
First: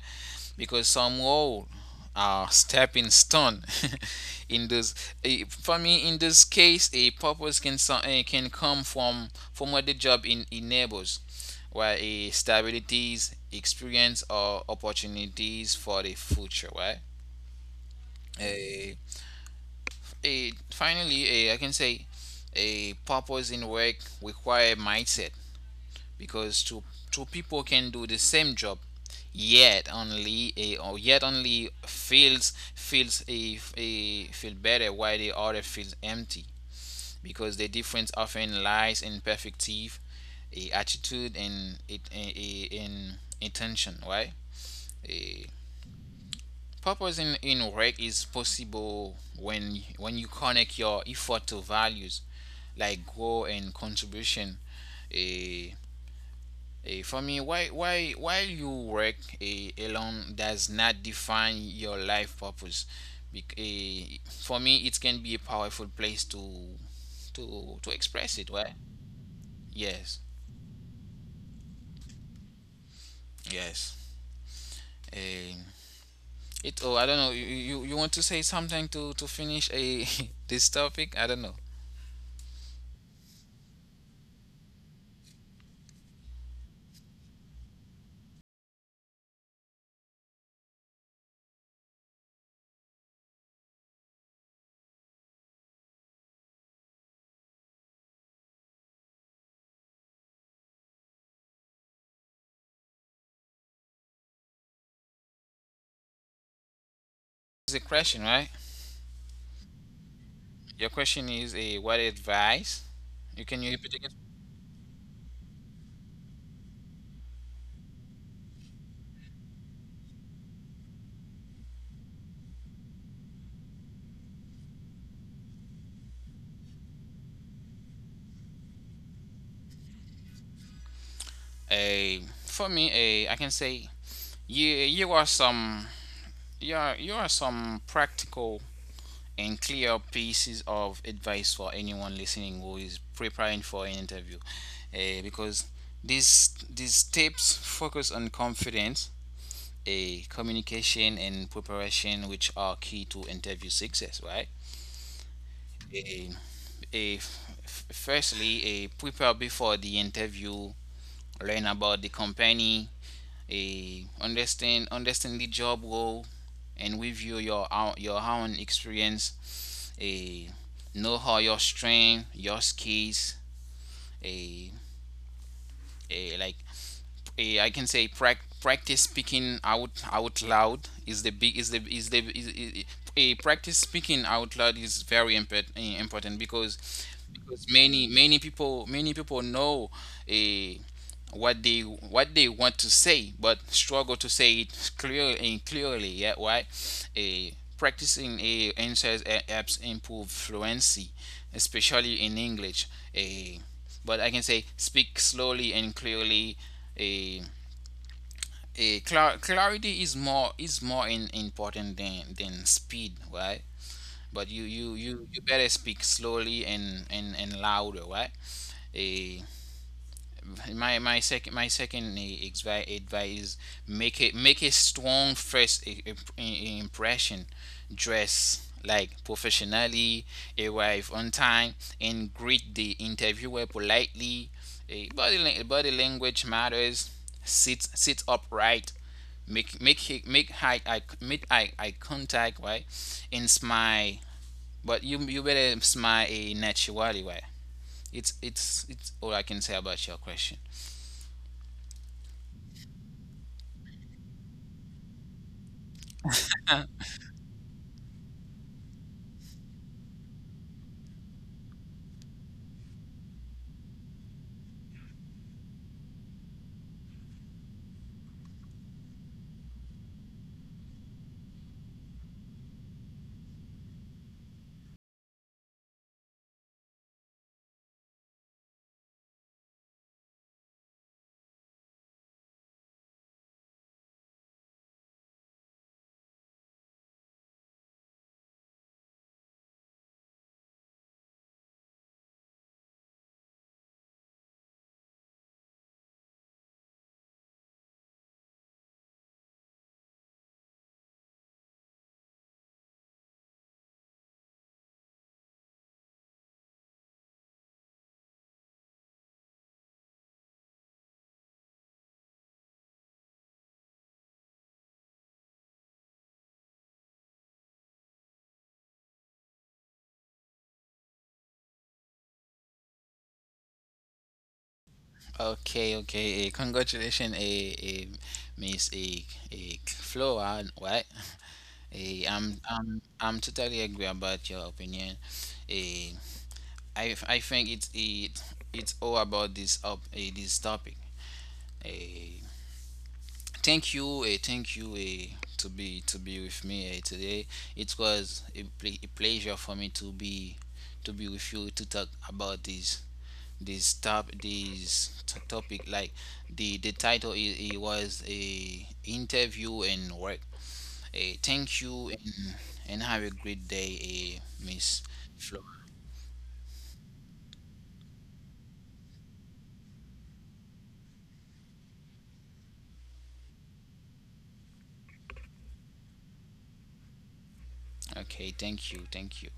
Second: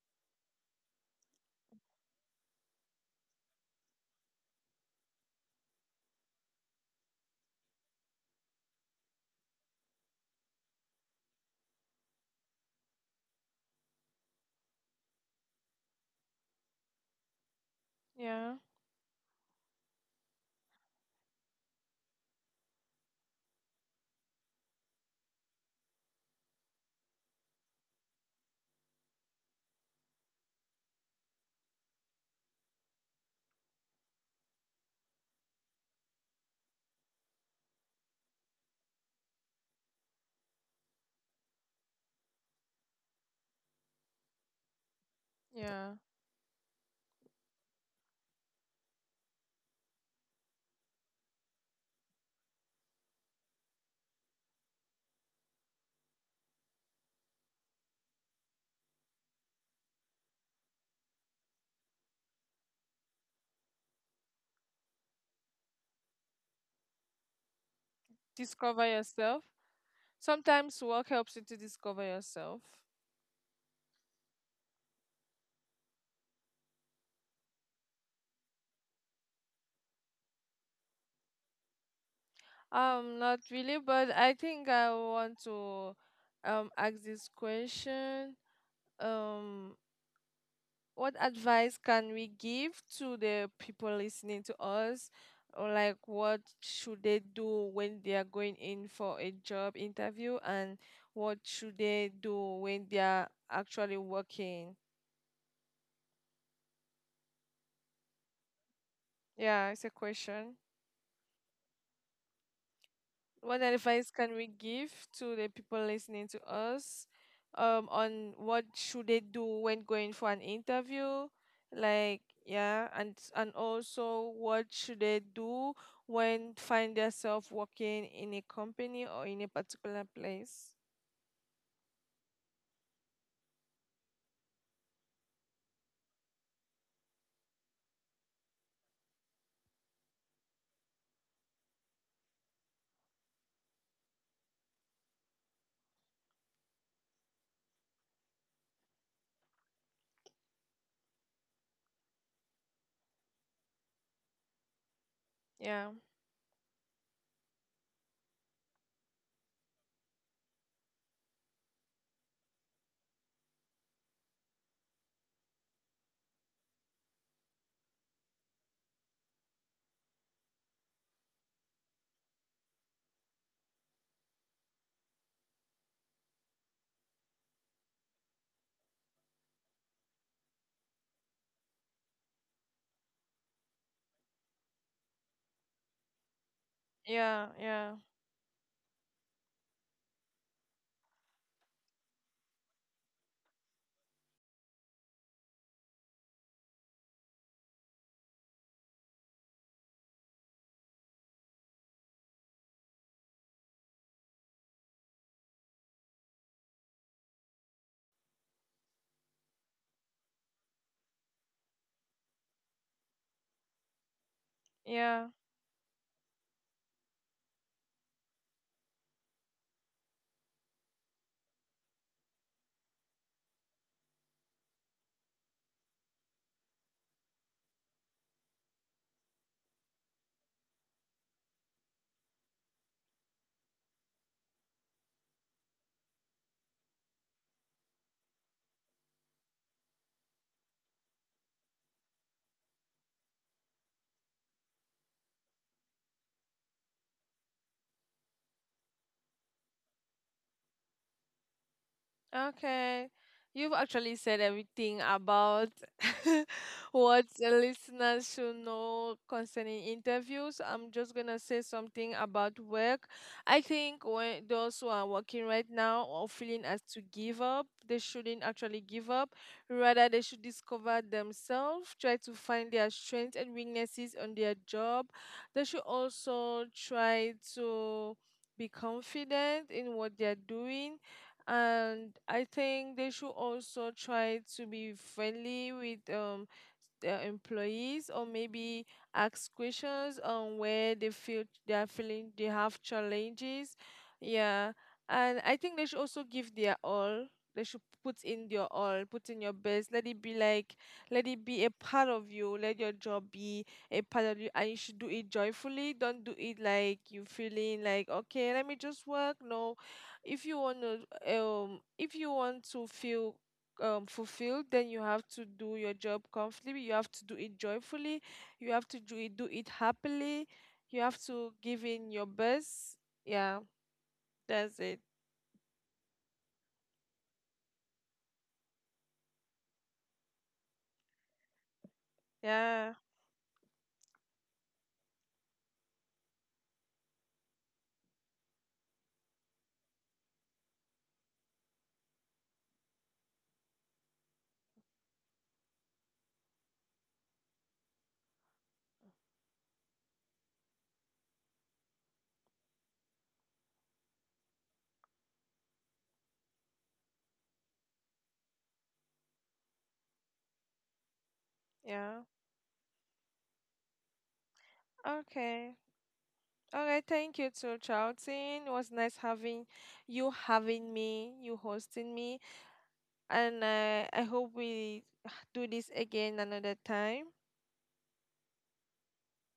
A: Because some role are stepping stone. in this eh, for me, in this case, a purpose can, so- eh, can come from from what the job in enables, where, a stabilities, experience, or opportunities for the future,
B: yeah
A: right? a Finally, a I can say, a purpose in work require mindset, because two two people can do the same job, yet only, a or yet only feels feels a, a feel better, while the other feels empty, because the difference often lies in perspective, a attitude, and, it in, in intention, right? A,
B: yeah
A: Purposing in work is possible when when you connect your effort to values, like growth and contribution. A For me, why why while you work, a alone does not define your life purpose. Bec- eh, for me, it can be a powerful place to to to express it. Right?
B: Discover yourself.
A: Yes,
B: Sometimes work helps you to discover yourself.
A: yes. Eh, it. Oh, I don't know. You you, you want to say something to to finish, a this topic? I don't know.
B: Um, not really, but I think I want to um ask this question. um what advice can we give to the people listening to us, or like what should they do when they are going in for a job interview, and what should they do when they are actually working?
A: It's a question, right?
B: Yeah, it's a question.
A: Your question is, a what advice? You can
B: What
A: you repeat again?
B: advice can we give to the people listening to us, um on what should they do when going for an interview, like, yeah, and and also what should they do when find themselves working in a company or in a particular place.
A: A For me, a I can say, you you are some you are you are some practical and clear pieces of advice for anyone listening who is preparing for an interview. Eh, because these these tips focus on confidence, a communication and preparation, which are key to interview success, right?
B: yeah
A: Eh, a f- Firstly, a prepare before the interview. Learn about the company, a understand understand the job role, and review your own, your own experience. A Know how your strength, your skills, a, a like eh, I can say, prac practice speaking out out loud is the big, is the is the is, is, a practice speaking out loud is very import, eh, important, because
B: yeah
A: because
B: yeah
A: many many people, many people know, a what they what they want to say, but struggle to say it clearly and clearly, yeah. Why? A Practicing a answers helps improve fluency, especially in English. A But I can say, speak slowly and clearly. a a clar- Clarity is more is more in, important than than speed, right? But you you you,
B: yeah
A: you better speak slowly and and and louder, right? A my my second, my second eh, advice: make it make a strong first, i- i- impression. Dress like professionally, arrive on time, and greet the interviewer politely. Eh, body lang- body language matters. Sit sit upright, make make he- make high eye make eye, eye contact, right? And smile, but you you better smile a naturally way. It's it's it's all I can say about your question.
B: Okay. You've actually said everything about what the listeners should know concerning interviews. I'm just gonna say something about work. I think when those who are working right now or feeling as to give up, they shouldn't actually give up. Rather, they should discover themselves, try to find their strengths and weaknesses on their job. They should also try to be confident in what they're doing. And I think they should also try to be friendly with um their employees, or maybe ask questions on where they feel they are feeling they have challenges. Yeah. And I think they should also give their all. They should put in your all, put in your best. Let it be like, let it be a part of you. Let your job be a part of you, and you should do it joyfully. Don't do it like you feeling like, okay, let me just work. No, if you want to um if you want to feel um fulfilled, then you have to do your job comfortably, you have to do it joyfully, you have to do it do it happily, you have to give in your best. Yeah, that's it.
A: Okay, okay. Eh, congratulations, eh, eh, Miss, eh, eh, Flora, right? Eh, I'm,
B: Yeah,
A: I'm, I'm totally agree about your opinion. Eh, I, I think it's it, it's all about this, up eh, this topic. Eh, thank you, eh, thank you eh, to be to be with me, eh, today. It was, a, ple- a pleasure for me to be to be with you, to talk about this, this top this t- topic, like, the the title is, it was a interview and work. A Thank you,
B: yeah,
A: and, and have a great day, a Miss Flora.
B: okay. Alright. Thank you to Charlton, it was nice having you, having me, you hosting me, and uh, I hope we do this again another time.
A: Okay, thank you, thank you.